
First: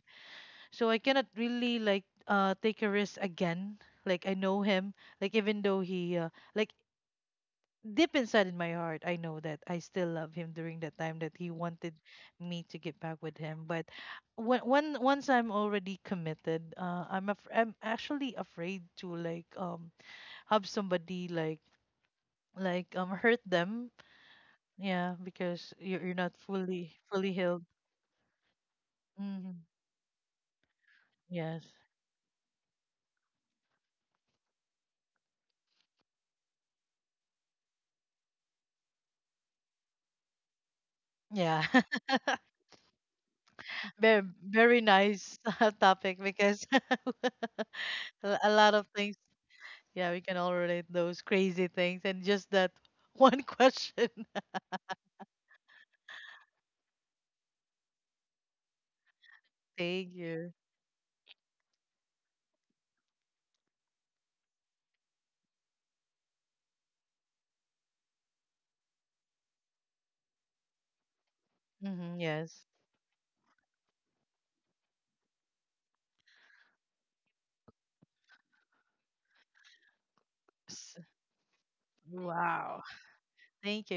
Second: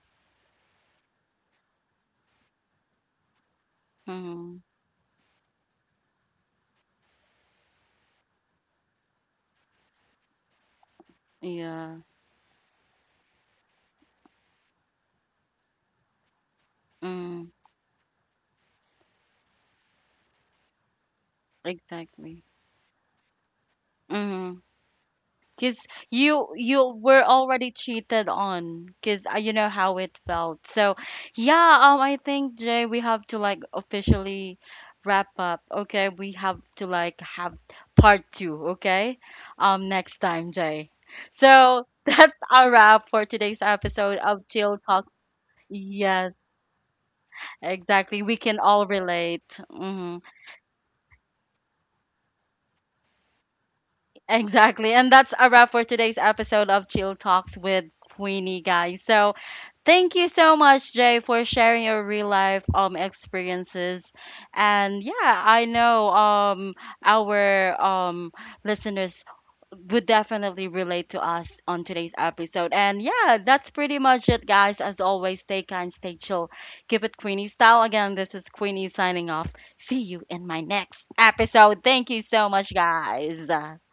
So I cannot really like take a risk again. Like I
mhm.
know him, like even though he, like deep inside in my heart, I know that I still love him during that time that he wanted
Yeah.
me to get back with him. But when once I'm already committed,
Mm,
I'm actually afraid to like have somebody like,
exactly.
hurt them.
Mm.
Yeah, because
Cause
you're not
you
fully
were
fully healed.
already cheated on, 'cause, you
Hmm.
know how it felt. So,
Yes.
yeah, I think, Jay, we have to like officially wrap up. Okay, we have to like have part 2, okay? Next time, Jay.
Yeah.
So, that's our wrap for today's episode
Very,
of Chill
very
Talk.
nice topic,
Yes.
because
Exactly. We
a
can
lot of
all
things.
relate.
Yeah,
Hmm.
we can all relate those crazy things and just that one question.
Exactly. And that's a wrap for today's episode of Chill Talks with Queenie, guys. So,
Thank
thank you
you.
so much, Jay, for sharing your real life experiences. And yeah, I know, our listeners would definitely relate to us on today's
Hmm, yes.
episode. And yeah, that's pretty much it, guys. As always, stay kind, stay chill, keep it Queenie style. Again, this is Queenie signing off. See you in my
S-
next episode. Thank you so much,
Wow.
guys.
Thank you.